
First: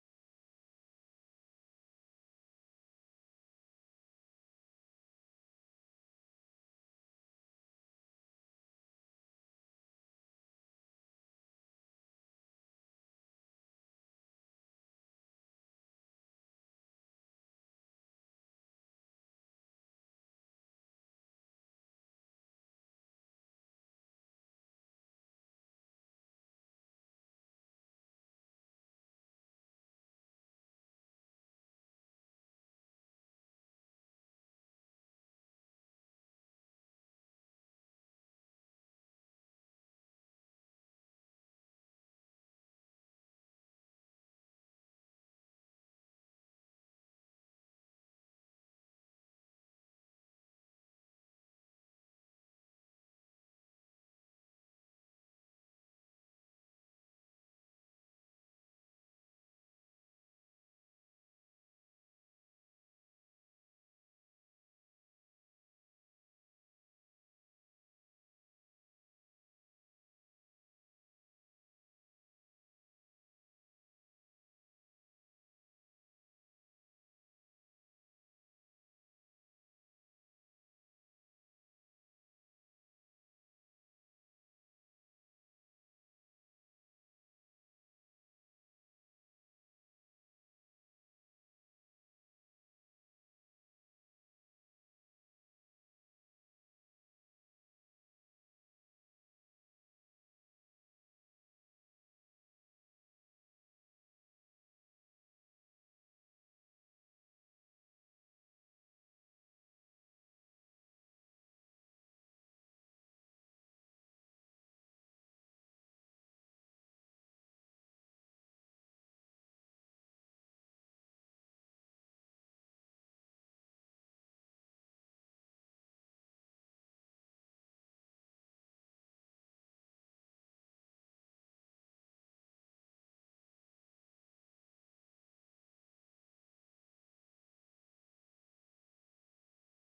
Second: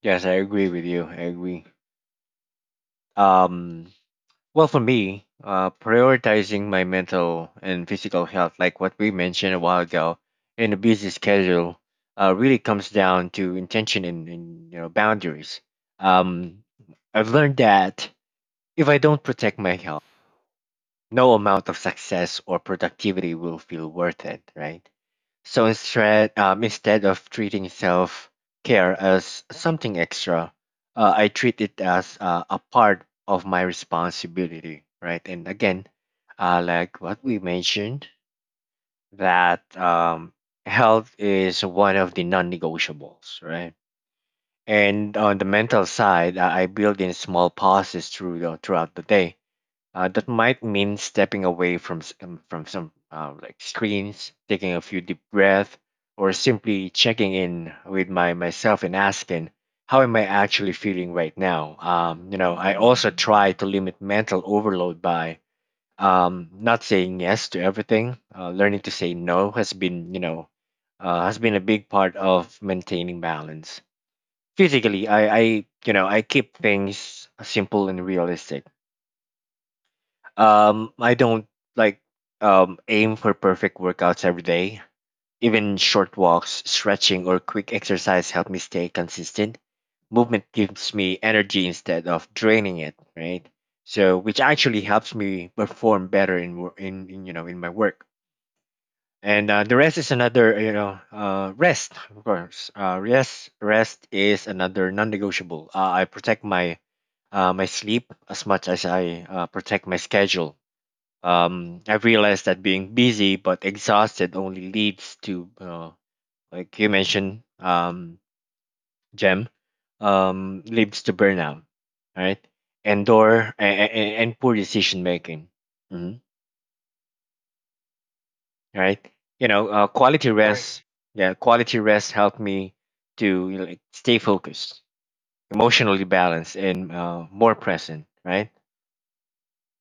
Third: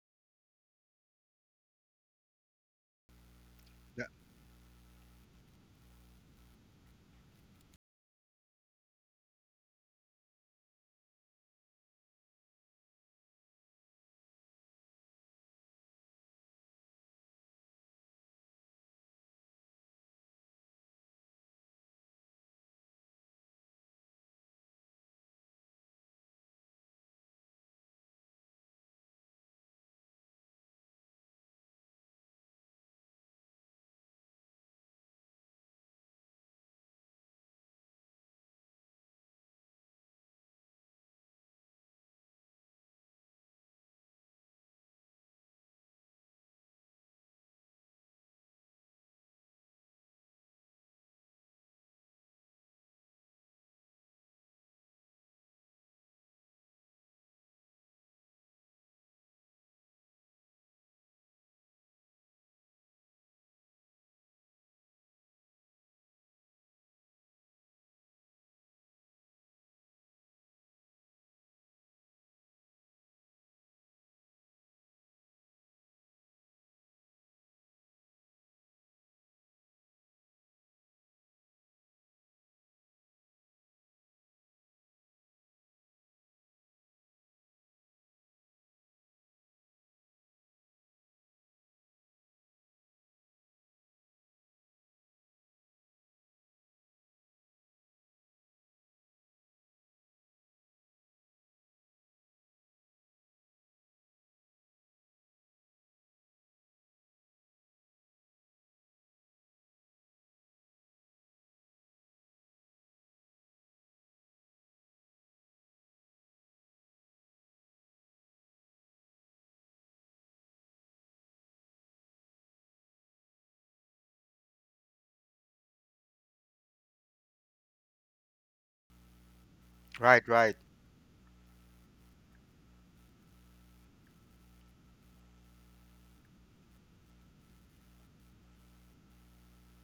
Speaker 1: Yes, I agree with you. I agree. Um,
Speaker 2: Tha-
Speaker 1: Well, for me, prioritizing my mental and physical health, like what we mentioned a while ago, in a busy schedule, really comes down to intention and you know boundaries. Um, I've learned that if I don't protect my health, no amount of success or productivity will feel worth it, right? So instead, instead of treating self care as something extra, I treat it as a part of my responsibility, right? And again, like what we mentioned, that health is one of the non negotiables, right? And on the mental side, I build in small pauses throughout the day, that might mean stepping away from s- from some like screens, taking a few deep breaths, or simply checking in with my myself and asking, "How am I actually feeling right now?" You know, I also try to limit mental overload by not saying yes to everything. Learning to say no has been, you know, has been a big part of maintaining balance. Physically, you know, I keep things simple and realistic, I don't like aim for perfect workouts every day. Even short walks, stretching, or quick exercise help me stay consistent. Movement gives me energy instead of draining it, right? So, which actually helps me perform better in in you know in my work. And the rest is another you know rest, of course. Rest is another non-negotiable. I protect my my sleep as much as I protect my schedule. Um, I've realized that being busy but exhausted only leads to, like you mentioned, Jem, leads to burnout, right? And poor decision making. Mhm. Right? You know,
Speaker 2: right,
Speaker 1: quality Right.
Speaker 2: right.
Speaker 1: rest, yeah, quality rest helped me to you know, like stay focused, emotionally balanced, and more present, right?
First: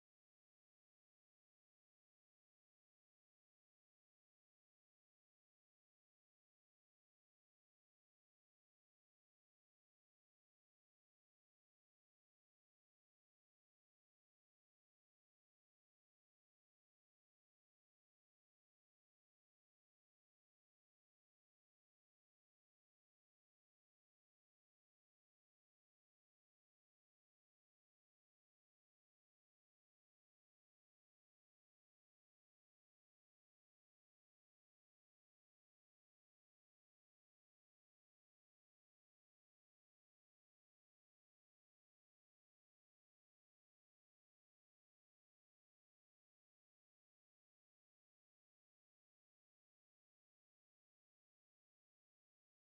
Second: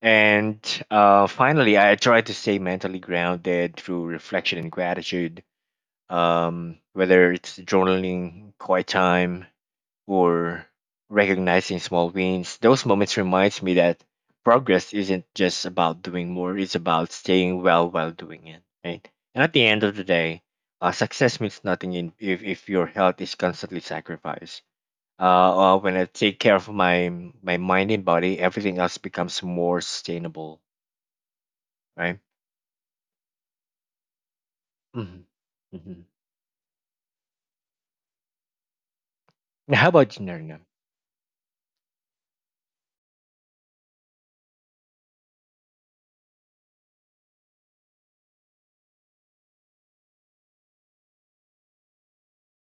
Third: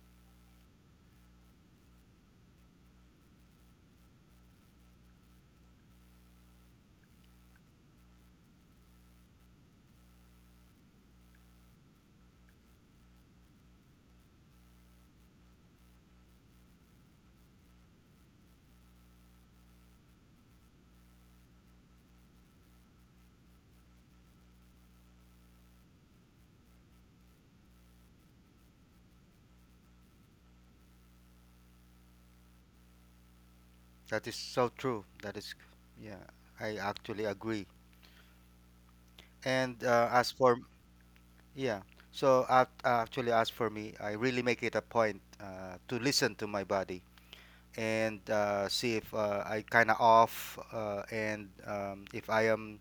Speaker 1: And finally, I try to stay mentally grounded through reflection and gratitude, whether it's journaling, quiet time, or recognizing small wins. Those moments reminds me that progress isn't just about doing more; it's about staying well while doing it. Right. And at the end of the day, success means nothing if your health is constantly sacrificed. When I take care of my mind and body, everything else becomes more sustainable. Right.
Speaker 2: That is so true.
Speaker 1: Hmm.
Speaker 2: That is,
Speaker 1: Hmm.
Speaker 2: yeah, I actually agree. And
Speaker 1: How about you,
Speaker 2: as for
Speaker 1: Nerna?
Speaker 2: yeah. So actually, as for me, I really make it a point to listen to my body and see if I kind of off, and, if I am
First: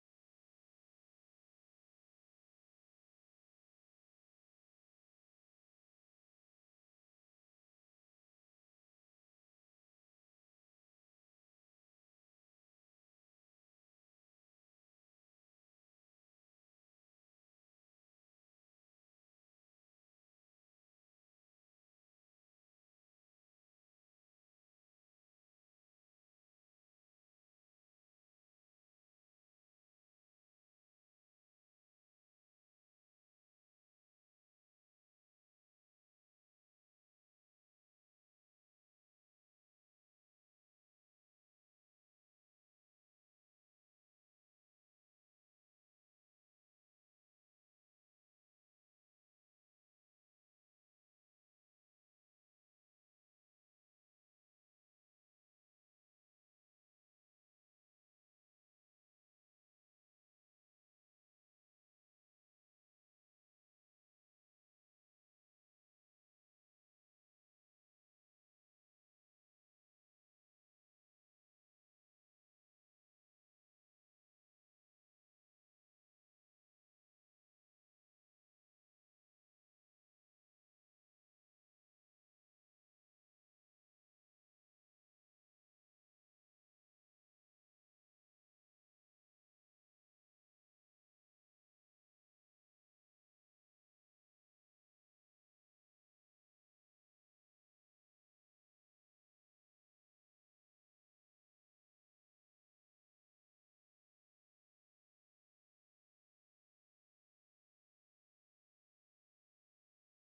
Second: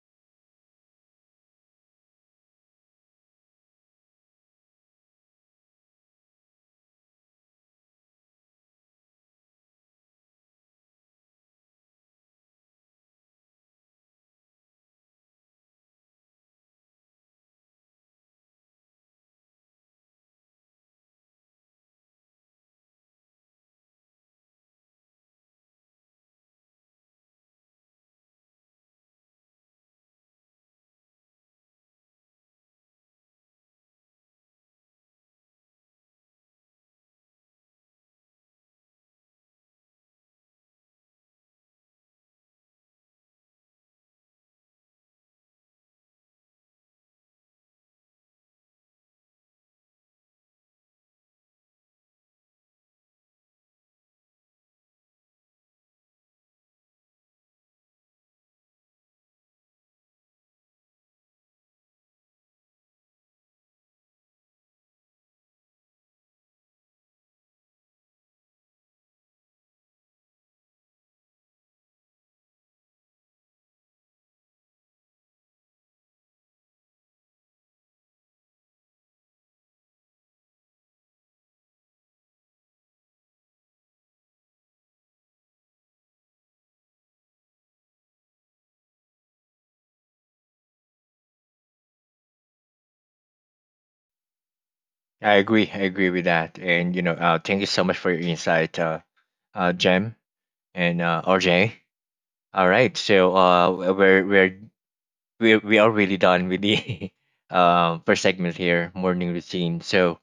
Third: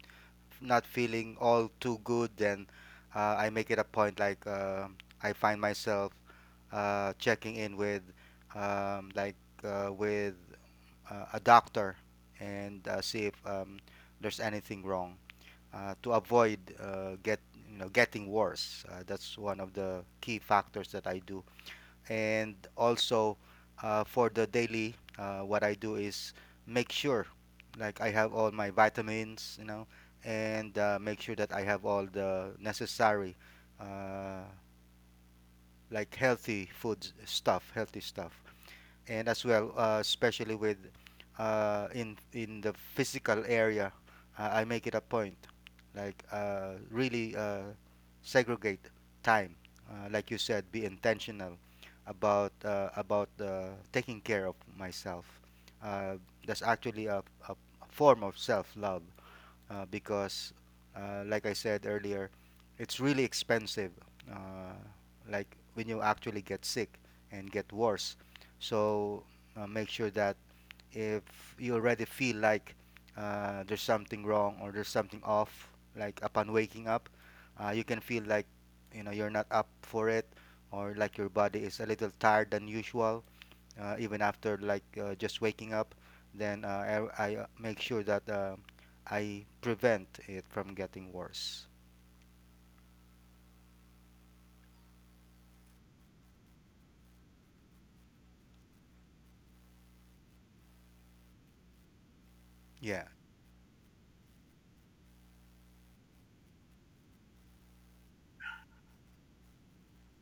Speaker 2: not feeling all too good, then I make it a point like, I find myself checking in with, um, like with a doctor and see if, there's anything wrong to avoid get you know getting worse. That's one of the key factors that I do, and also for the daily, what I do is make sure, like I have all my vitamins, you know, and make sure that I have all the necessary, uh, like healthy food stuff, healthy stuff, and as well, especially with in the physical area, I make it a point, like really segregate time, like you said, be intentional about taking care of myself. Uh, that's actually a form of self-love, because, like I said earlier, it's really expensive. Uh, like when you actually get sick and get worse, so make sure that if you already feel like there's something wrong or there's something off, like upon waking up, you can feel like you know you're not up for it or like your body is a little tired than usual even after just waking up, then I make sure that I prevent it from getting worse.
Speaker 1: I agree. I agree with that. And you know, thank you so much for your insight, Jem and RJ. All right,
Speaker 2: Yeah.
Speaker 1: so we are really done with the <laughs> first segment here, morning routine. So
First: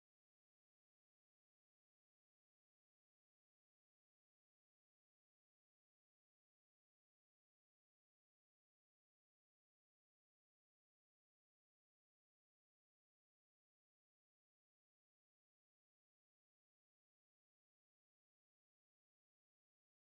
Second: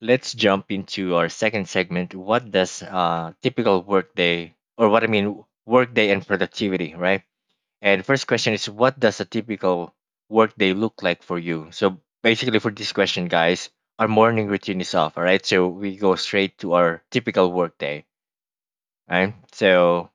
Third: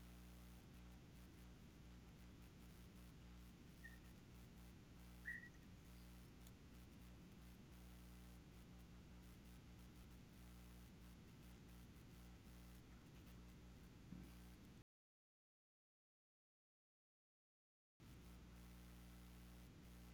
Speaker 1: let's jump into our second segment. What does typical work day, or what I mean, work day and productivity, right? And first question is, what does a typical workday look like for you? So basically for this question, guys, our morning routine is off, all right? So we go straight to our typical workday, all right? So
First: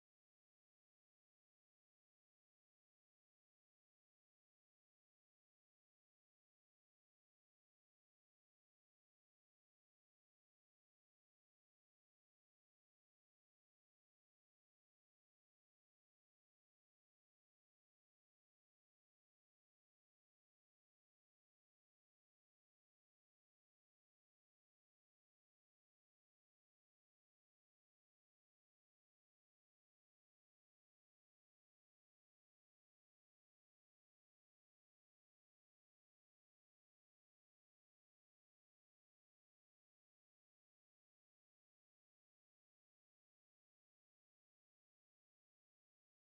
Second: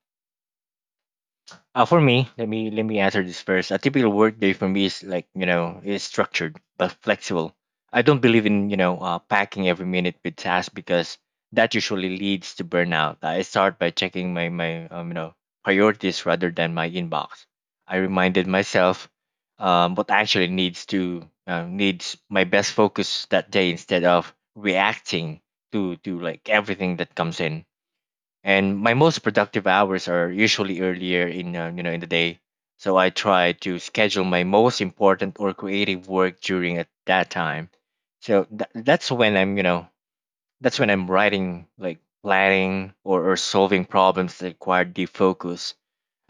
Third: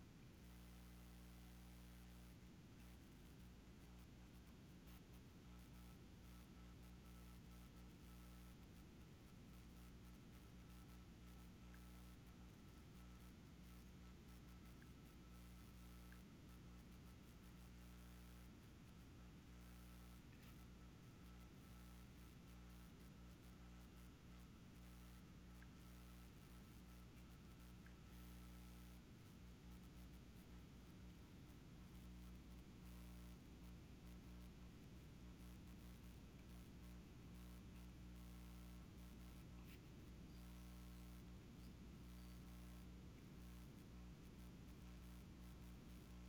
Speaker 1: for me, let me answer this first. A typical workday for me is like you know is structured but flexible. I don't believe in you know packing every minute with tasks because that usually leads to burnout. I start by checking my you know priorities rather than my inbox. I reminded myself what actually needs to needs my best focus that day instead of reacting to like everything that comes in. And my most productive hours are usually earlier in you know in the day, so I try to schedule my most important or creative work during at that time. So that's when I'm you know, that's when I'm writing like planning or solving problems that require deep focus.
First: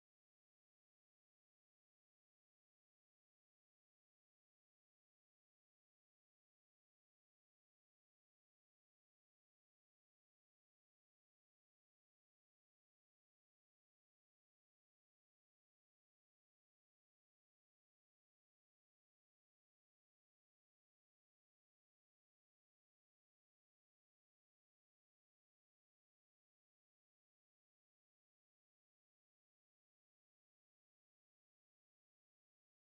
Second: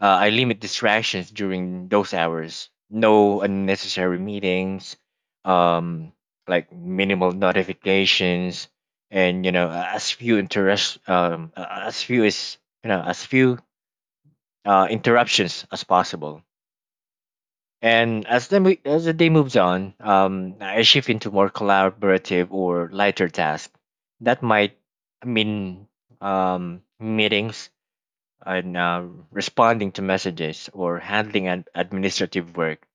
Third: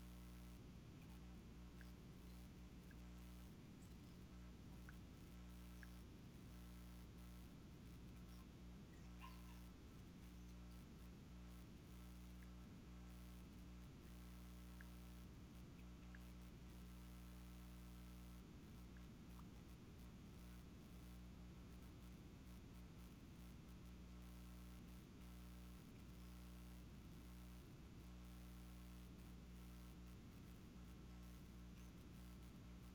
Speaker 1: Uh, I limit distractions during those hours. No unnecessary meetings, um, like minimal notifications, and you know, as few interest, as few as you know, as few interruptions as possible. And as the day moves on, I shift into more collaborative or lighter tasks. That might mean meetings and responding to messages or handling administrative work.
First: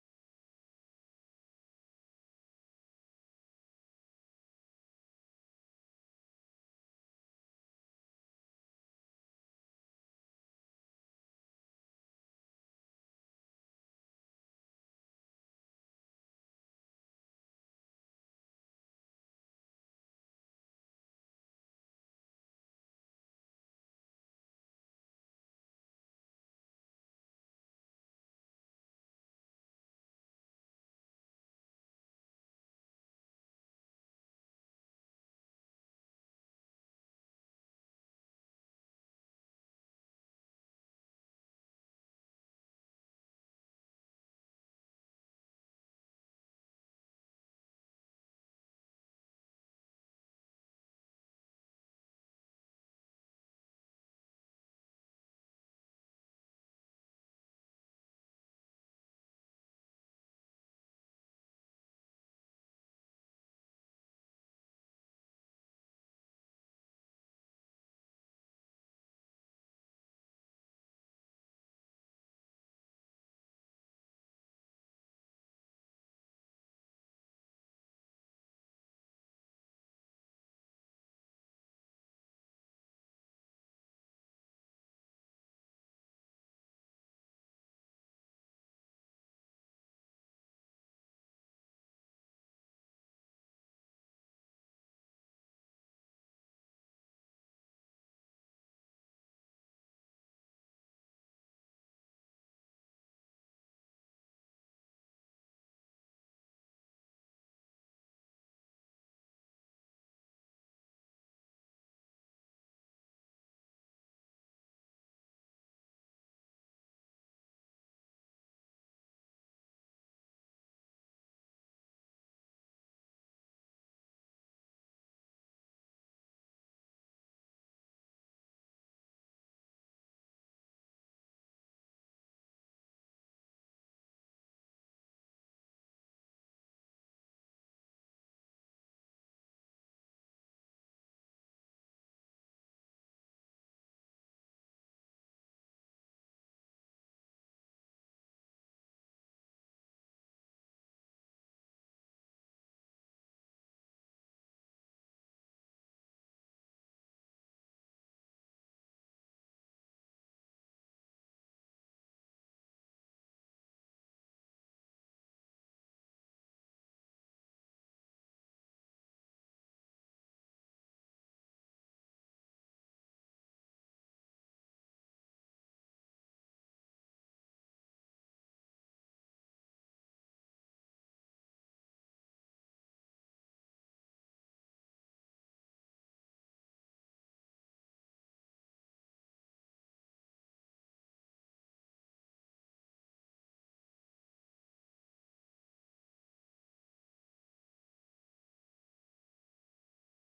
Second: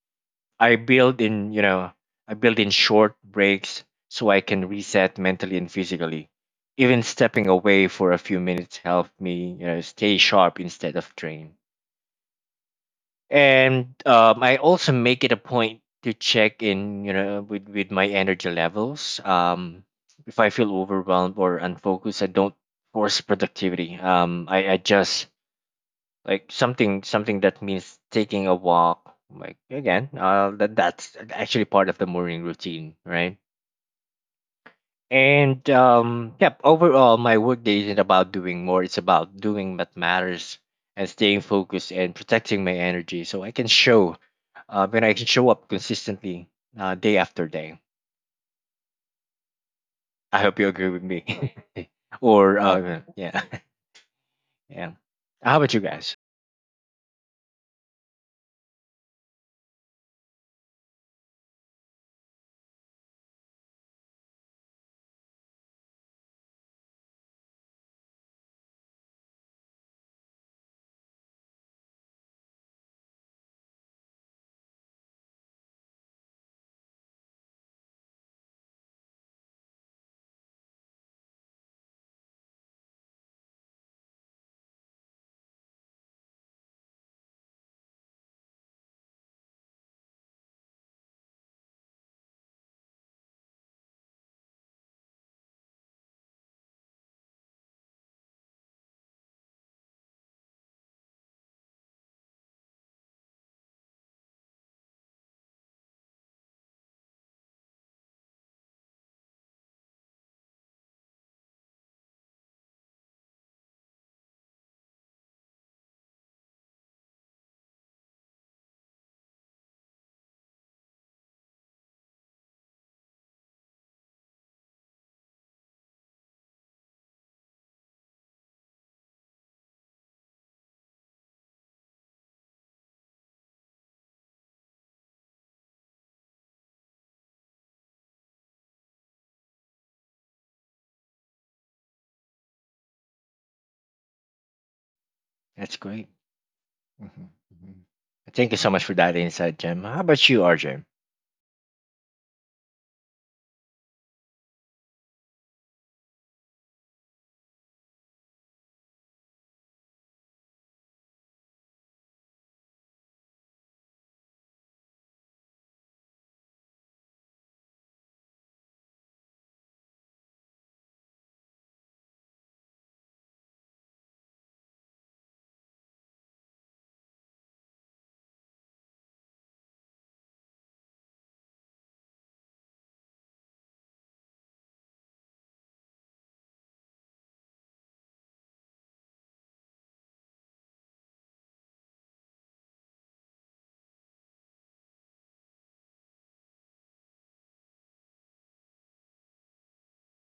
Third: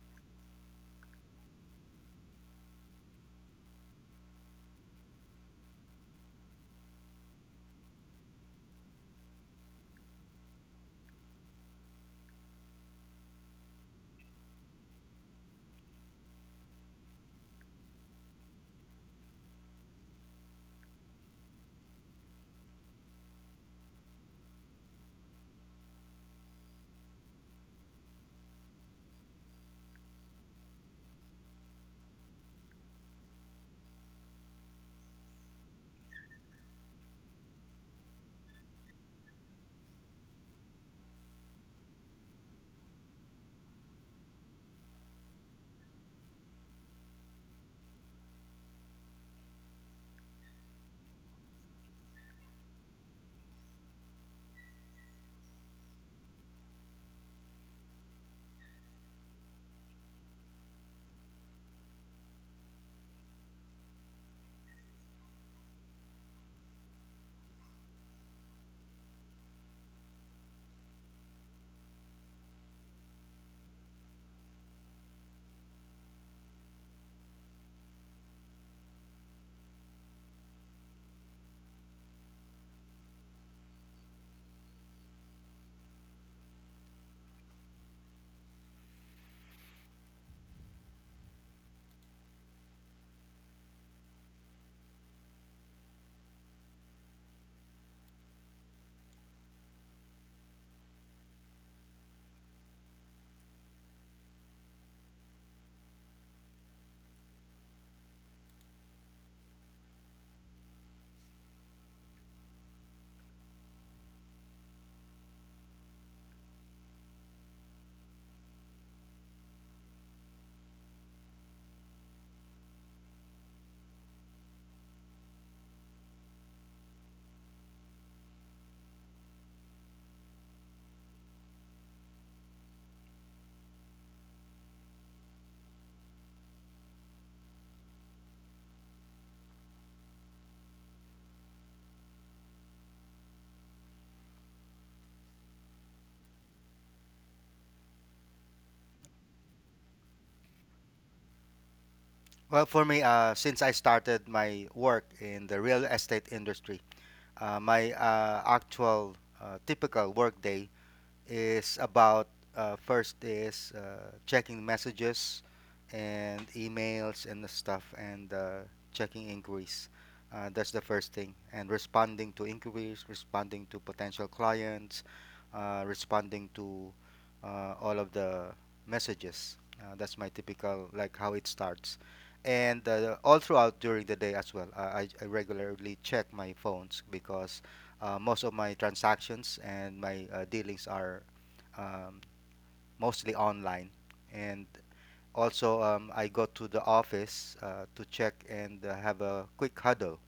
Speaker 1: I build in, you know, I build in short breaks so I can reset mentally and physically. Even stepping away for a few minutes help me, you know, stay sharp instead of drained. And I also make it a point to check in, you know, with my energy levels. If I feel overwhelmed or unfocused, I don't force productivity. I just like something that means taking a walk like again that's actually part of the morning routine, right? And um, yep, overall my workday isn't about doing more, it's about doing what matters and staying focused and protecting my energy, so I can show when I can show up consistently, uh, day after day. I hope you agree with me. <laughs> Or uh, yeah. <laughs> Yeah. How about you guys? That's great. Mhm, mhm. Thank you so much for that insight, Jem. How about you, RJ?
Speaker 2: Well, for me, since I started my work in the real estate industry, my actual typical work day is about first is checking messages and emails and the stuff and checking inquiries. That's the first thing. And responding to inquiries, responding to potential clients, responding to all of the messages. That's my typical, like how it starts. And all throughout during the day as well, I regularly check my phones because most of my transactions and my dealings are um, mostly online. And also, I go to the office to check and have a quick huddle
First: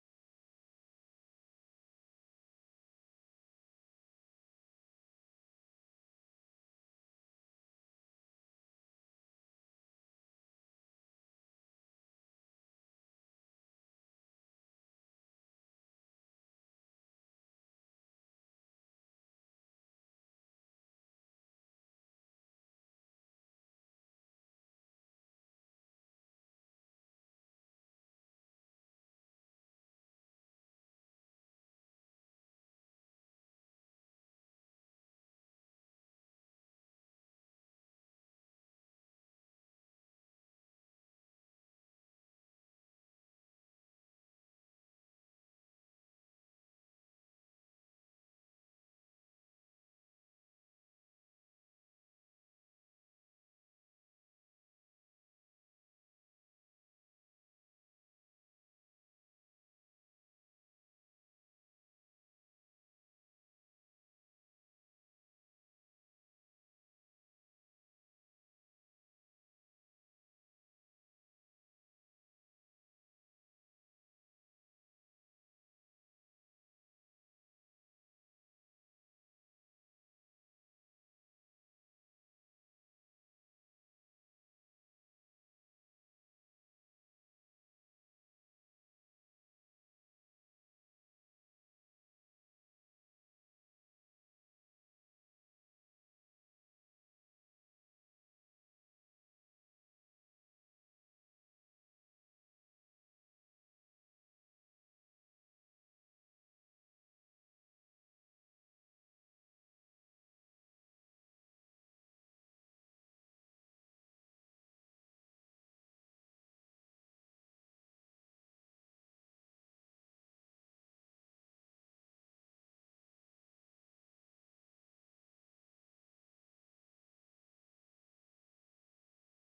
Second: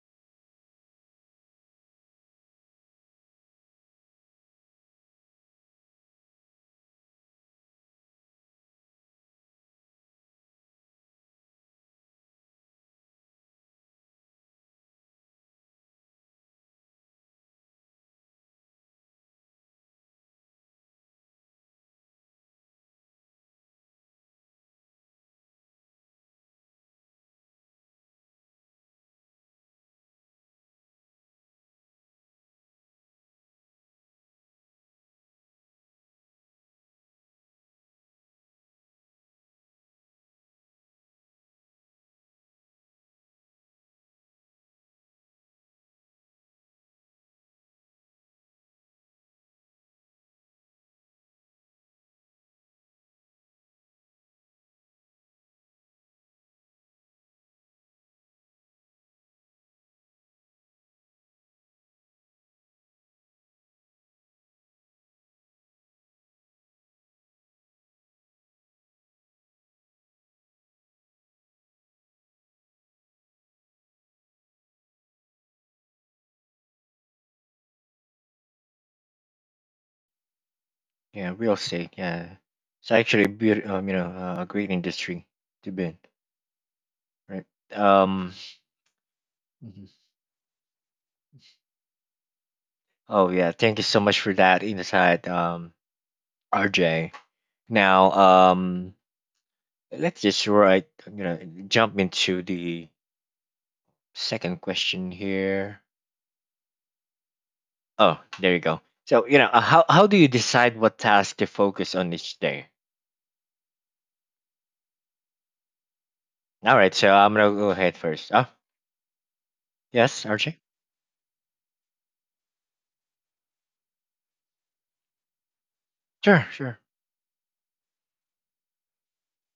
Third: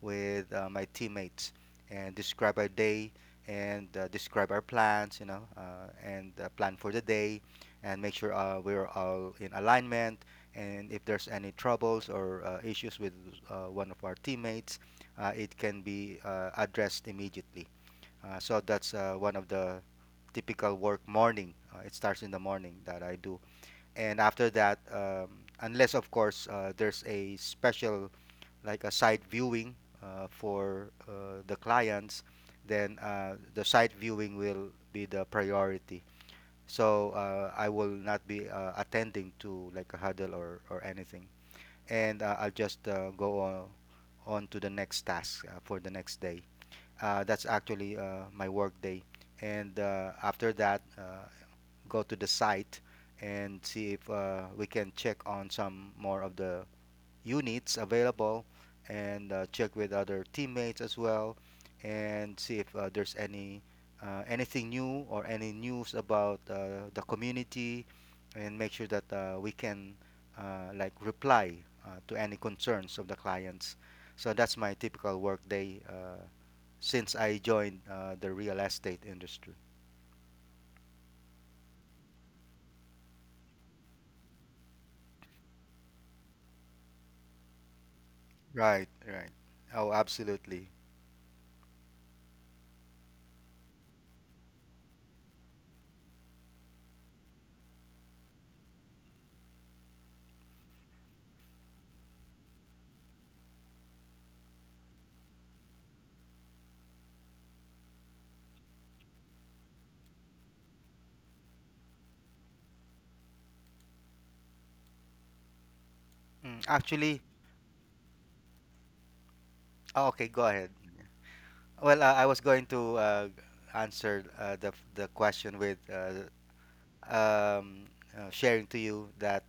Speaker 2: with my teammates and describe our day and describe our plans, you know, and plan for the day and make sure we're all in alignment. And if there's any troubles or issues with one of our teammates, it can be addressed immediately. So that's one of the typical work morning. It starts in the morning that I do, and after that, unless of course there's a special like a site viewing for the clients, then the site viewing will be the priority. So I will not be attending to like a huddle or anything, and I'll just on to the next task for the next day. That's actually my work day and after that, go to the site and see if we can check on some more of the units available and check with other teammates as well and see if there's any anything new or any news about the community and make sure that we can like reply to any concerns of the clients, so that's my typical work day since I joined the real estate industry.
Speaker 1: Yeah, real estate. Yeah, it's actually a you know, a great industry to be in, right? Um.
Speaker 2: Right, right.
Speaker 1: Mhm.
Speaker 2: Oh, absolutely.
Speaker 1: Oh yeah, thank you so much for that insight, RJ. Now, let's just right, you know, jump into the second question here. Oh, there you go. So you know, how do you decide what task to focus on each day?
Speaker 2: Mm,
Speaker 1: All right, so
Speaker 2: actually,
Speaker 1: I'm gonna go ahead first. Oh,
Speaker 2: oh, okay,
Speaker 1: yes,
Speaker 2: go
Speaker 1: RJ.
Speaker 2: ahead. Well, I was going to answer the question with
Speaker 1: Sure, sure.
Speaker 2: um, sharing to you that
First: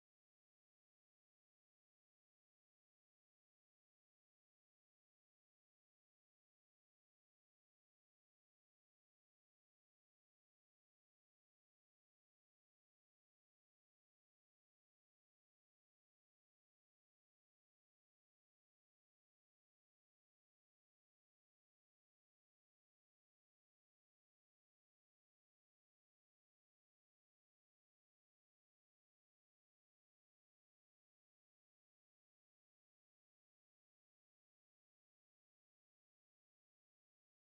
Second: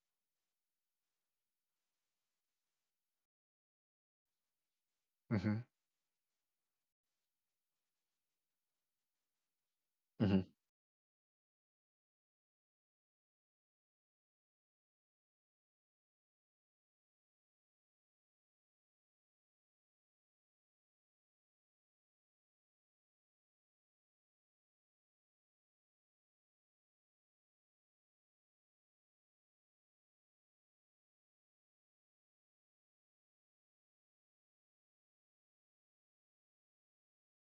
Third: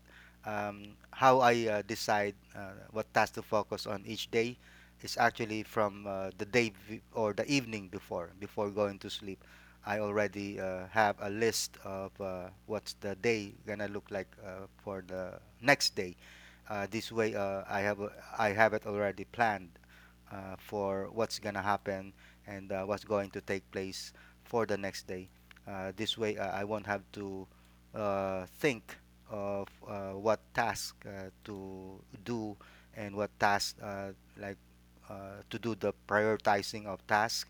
Speaker 2: how I decide what task to focus on each day is
Speaker 1: Hmm.
Speaker 2: actually from the day or the evening before going to sleep. I
Speaker 1: Hmm.
Speaker 2: already have a list of what's the day gonna look like for the next day. This way, I have it already planned for what's gonna happen and what's going to take place for the next day. This way, I won't have to think of what task to do and what task like to do the prioritizing of tasks,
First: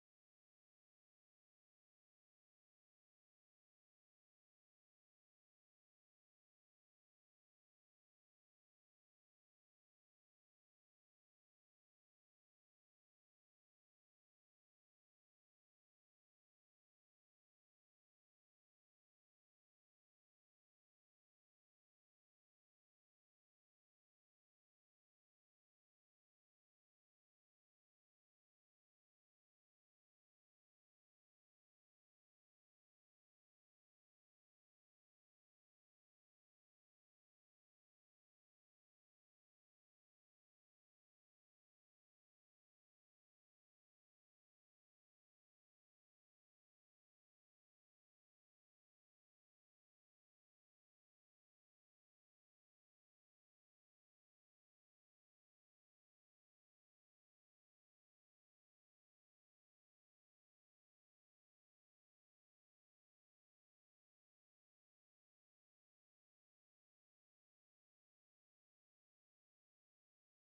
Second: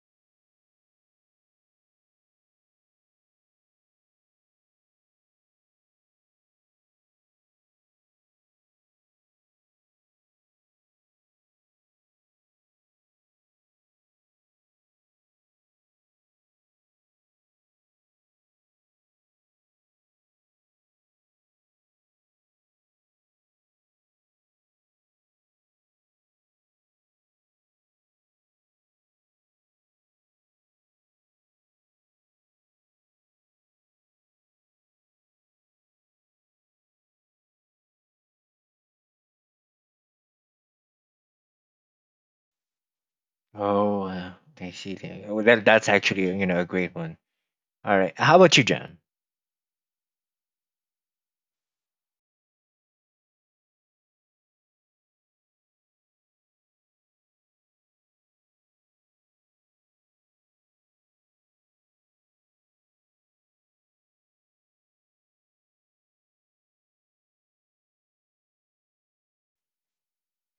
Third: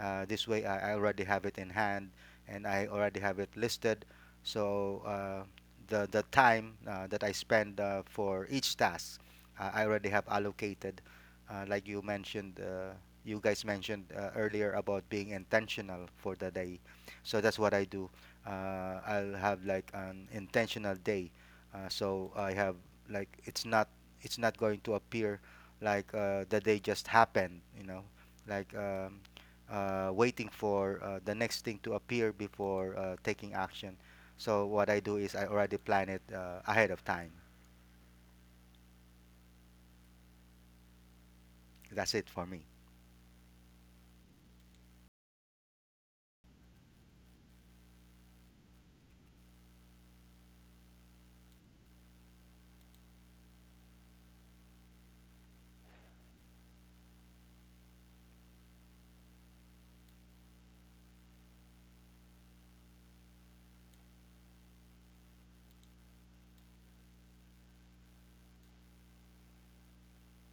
Speaker 2: this way, I already have it in hand and I already have it listed. So the time that I spend for each task, I already have allocated. Like you mentioned, you guys mentioned earlier about being intentional for the day. So that's what I do. I'll have like an intentional day. So I have like it's not going to appear like the day just happened. You know, like waiting for the next thing to appear before taking action. So what I do is I already plan it ahead of time. That's it for me.
Speaker 1: Oh, wow. Okay, I see. There- Well, that's actually, you know, a great one. All right. How about you, John?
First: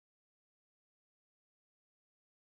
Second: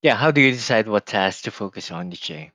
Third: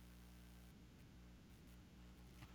Speaker 1: Yeah. How do you decide what tasks to focus on each day?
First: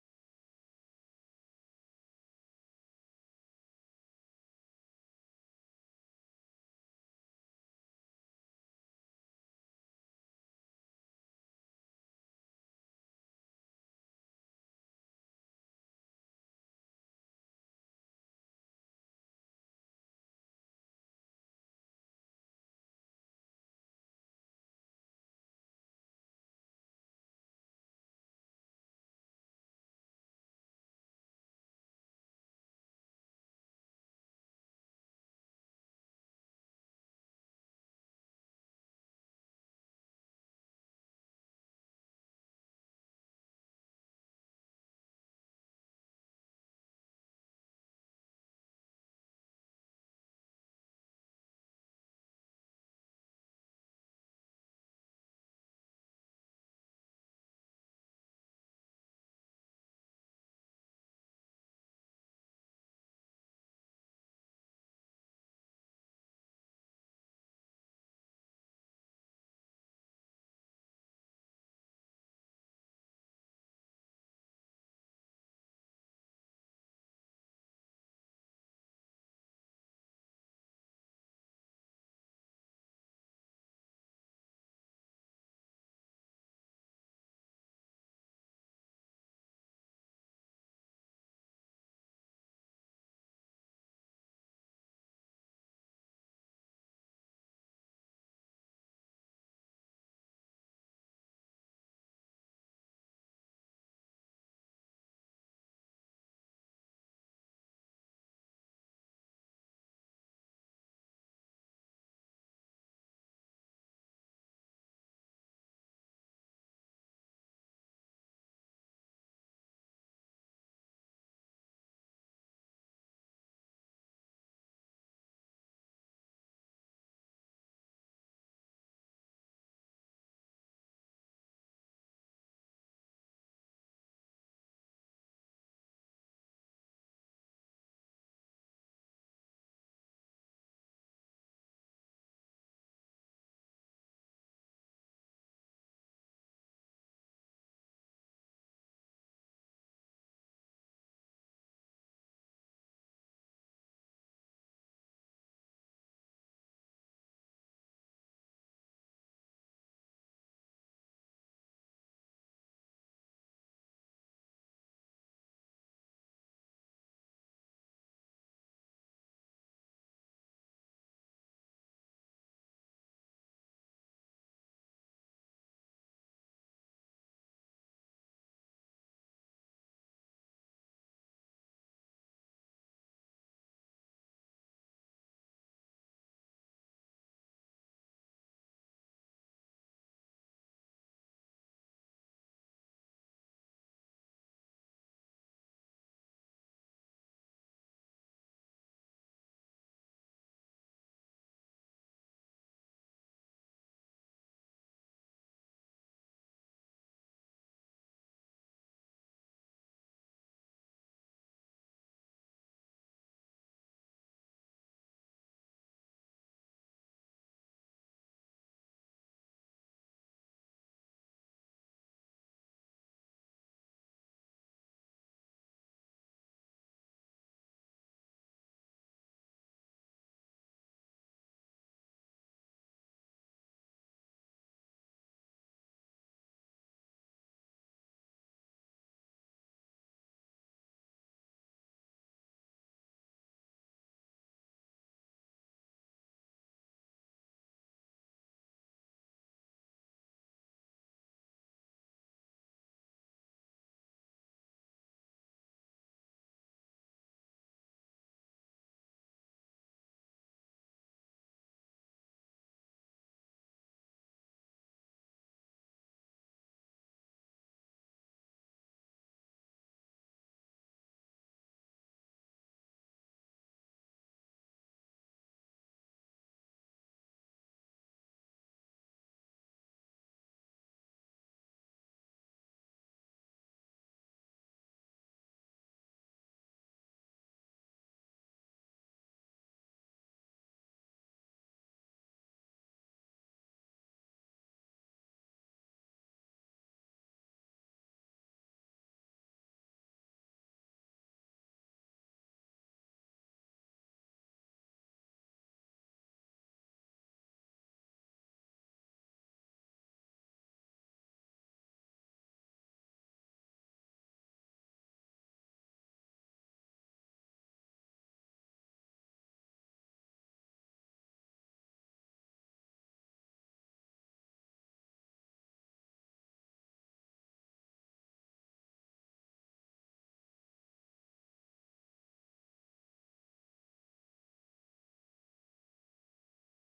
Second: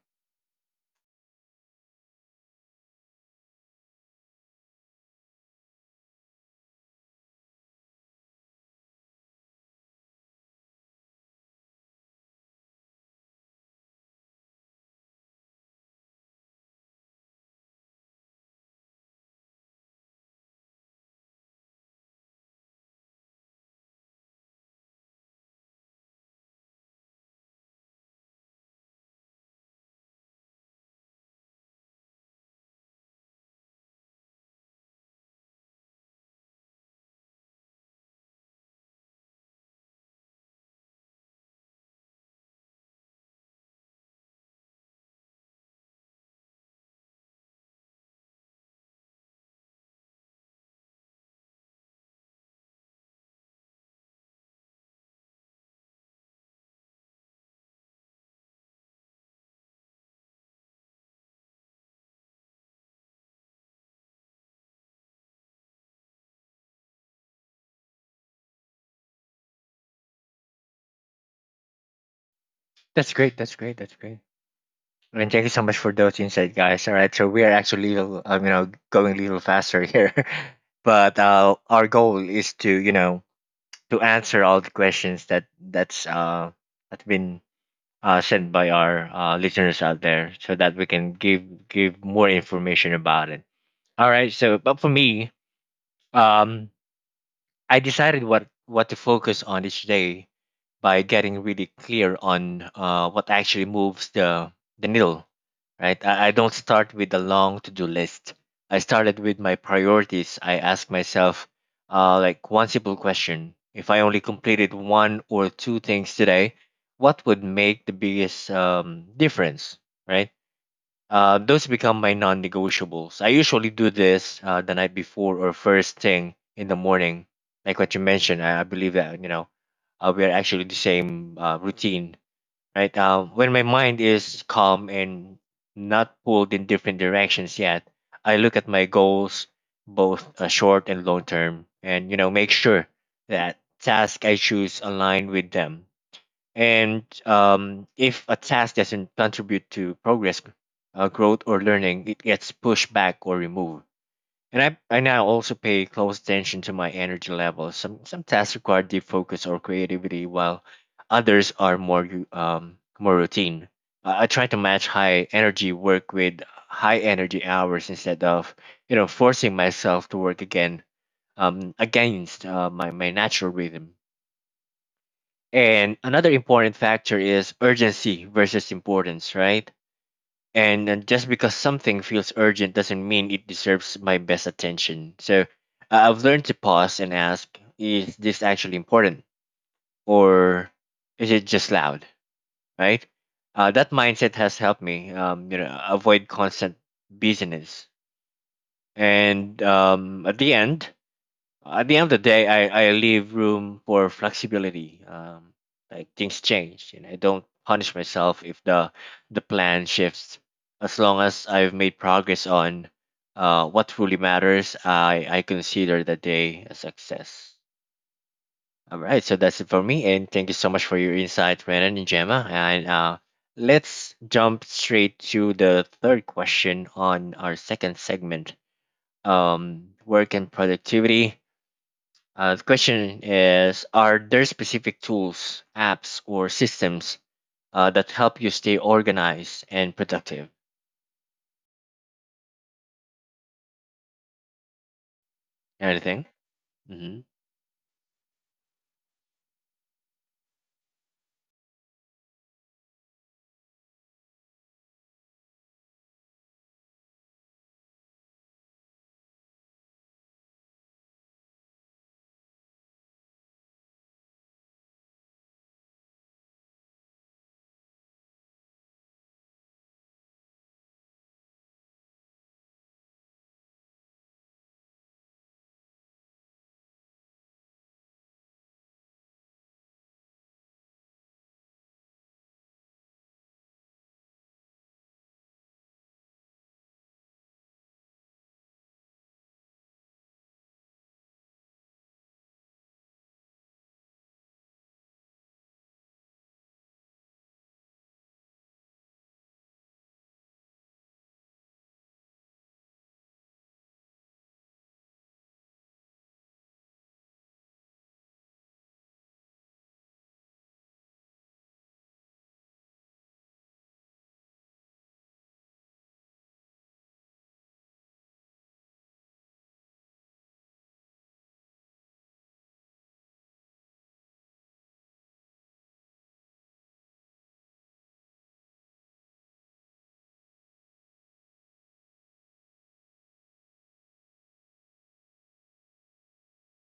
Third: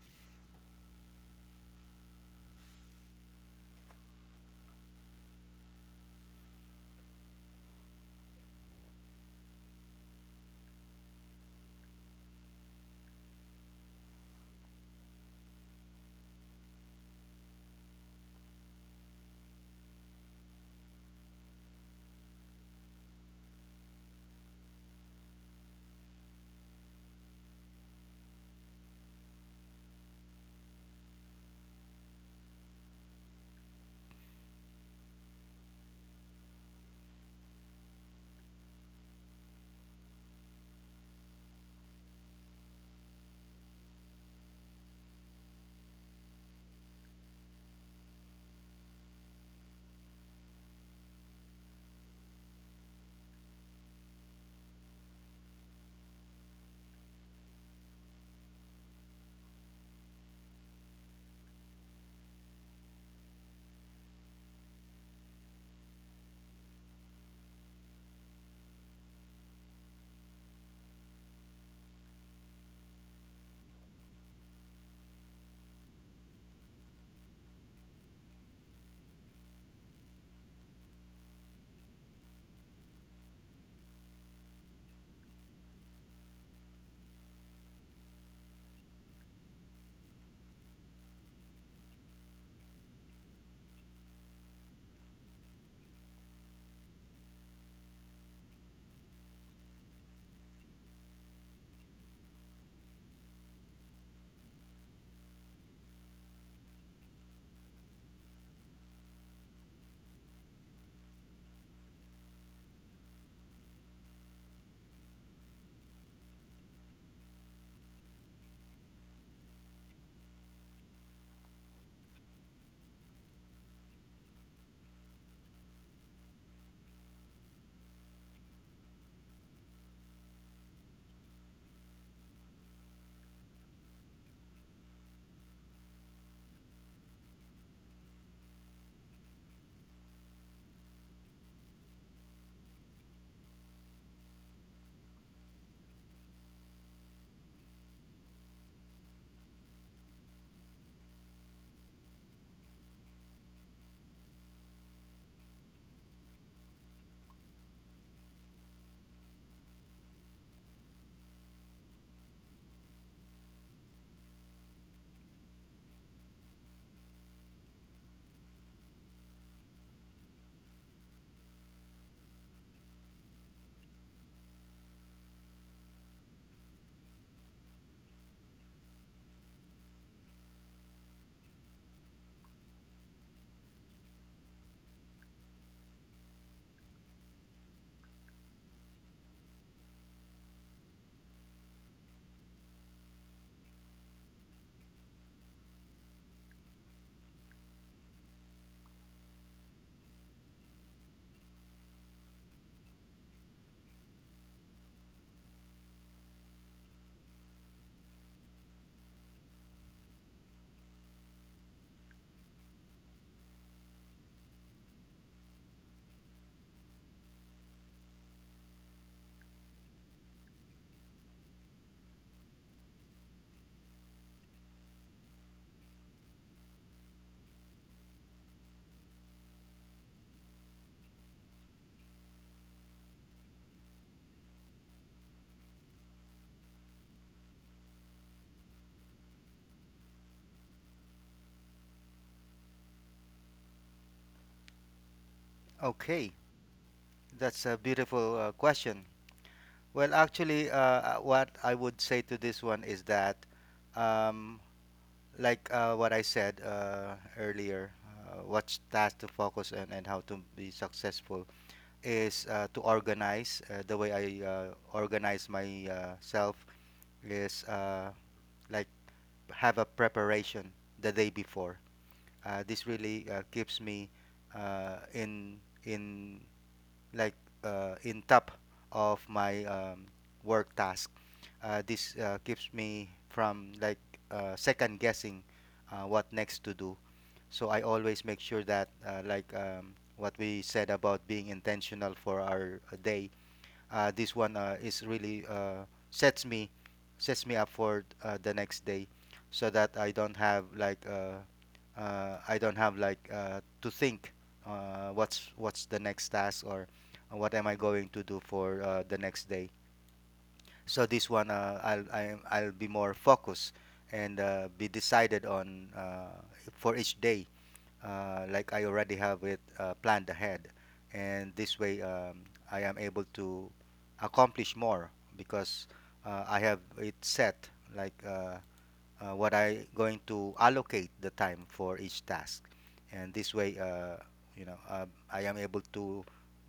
Speaker 1: That's great. That's great. That's great. And thank you so much for those insights, guys. All right. So we are actually, little, you know, going a little faster here, <laughs> but our goal is to, you know, to answer all the questions that that's been sent by our listeners out there, so that we can give more information about it. All right. So, but for me, um, I decided what to focus on each day by getting really clear on what actually moves the needle. Right. I don't start with a long to do list. I started with my priorities. I ask myself, like one simple question: If I only completed one or two things today, what would make the biggest difference? Right, those become my non negotiables. I usually do this the night before or first thing in the morning. Like what you mentioned, I believe that, you know, we are actually the same routine, right? When my mind is calm and not pulled in different directions yet, I look at my goals, both short and long term, and, you know, make sure that task I choose align with them and If a task doesn't contribute to progress, growth, or learning, it gets pushed back or removed. And I now also pay close attention to my energy levels. Some tasks require deep focus or creativity, while others are more routine. I try to match high energy work with high energy hours instead of, you know, forcing myself to work again against my natural rhythm. And another important factor is urgency versus importance, right? And just because something feels urgent doesn't mean it deserves my best attention. So I've learned to pause and ask, is this actually important? Or is it just loud, right? That mindset has helped me, you know, avoid constant busyness. And at the end of the day, I leave room for flexibility. Like things change, and I don't punish myself if the plan shifts. As long as I've made progress on what truly matters, I consider the day a success. All right, so that's it for me, and thank you so much for your insight, Renan and Gemma. And let's jump straight to the third question on our second segment. Work and productivity. Uh, the question is, are there specific tools, apps, or systems that help you stay organized and productive? Anything?
Speaker 2: Okay,
Speaker 1: hmm
Speaker 2: that's a beautiful question. Well, actually, what I would say to this one is that, um, like what I said earlier, what's task to focus on and how to be successful is to organize. The way I organize myself is like have a preparation the day before. This really keeps me uh, in in like in top of my work task. This keeps me from like second guessing what next to do. So I always make sure that like what we said about being intentional for our day, this one is really sets me sets me up for the next day, so that I don't have like I don't have like to think what's the next task or what am I going to do for the next day. So this one I'll be more focused and be decided on for each day, like I already have it planned ahead, and this way I am able to accomplish more because I have it set. Like what I going to allocate the time for each task, and this way, you know, I am able to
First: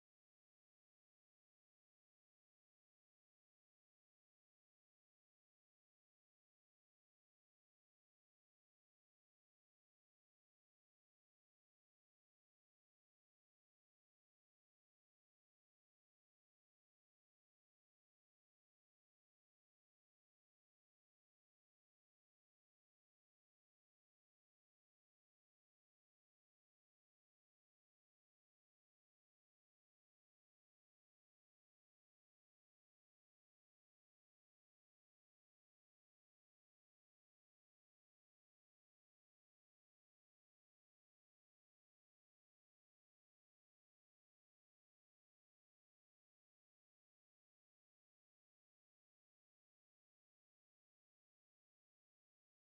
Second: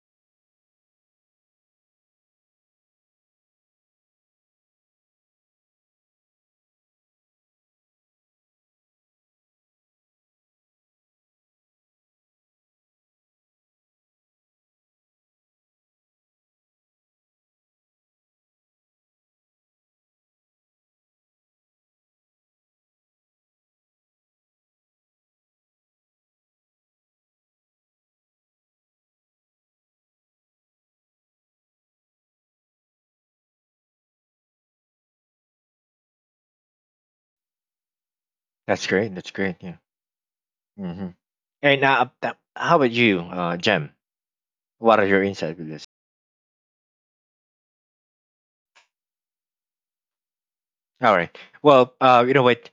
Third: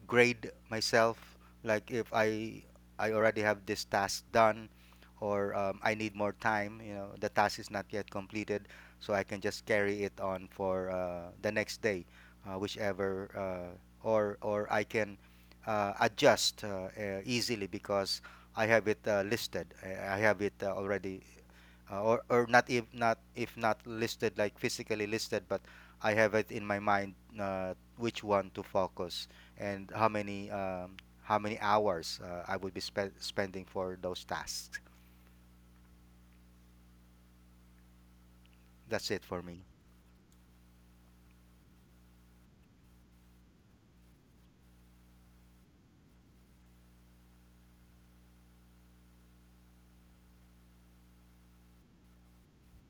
Speaker 2: grade myself. Like if I I already have this task done, or I need more time, you know, the task is not yet completed, so I can just carry it on for the next day, whichever, or I can adjust easily because I have it listed. I have it already or not if not if not listed like physically listed, but I have it in my mind which one to focus and how many hours I would be spending for those tasks.
Speaker 1: That's
Speaker 2: That's it
Speaker 1: great.
Speaker 2: for
Speaker 1: That's
Speaker 2: me.
Speaker 1: great. Yeah. hmm And how about you, Jem? What are your insights with this? All right. Well, you know what?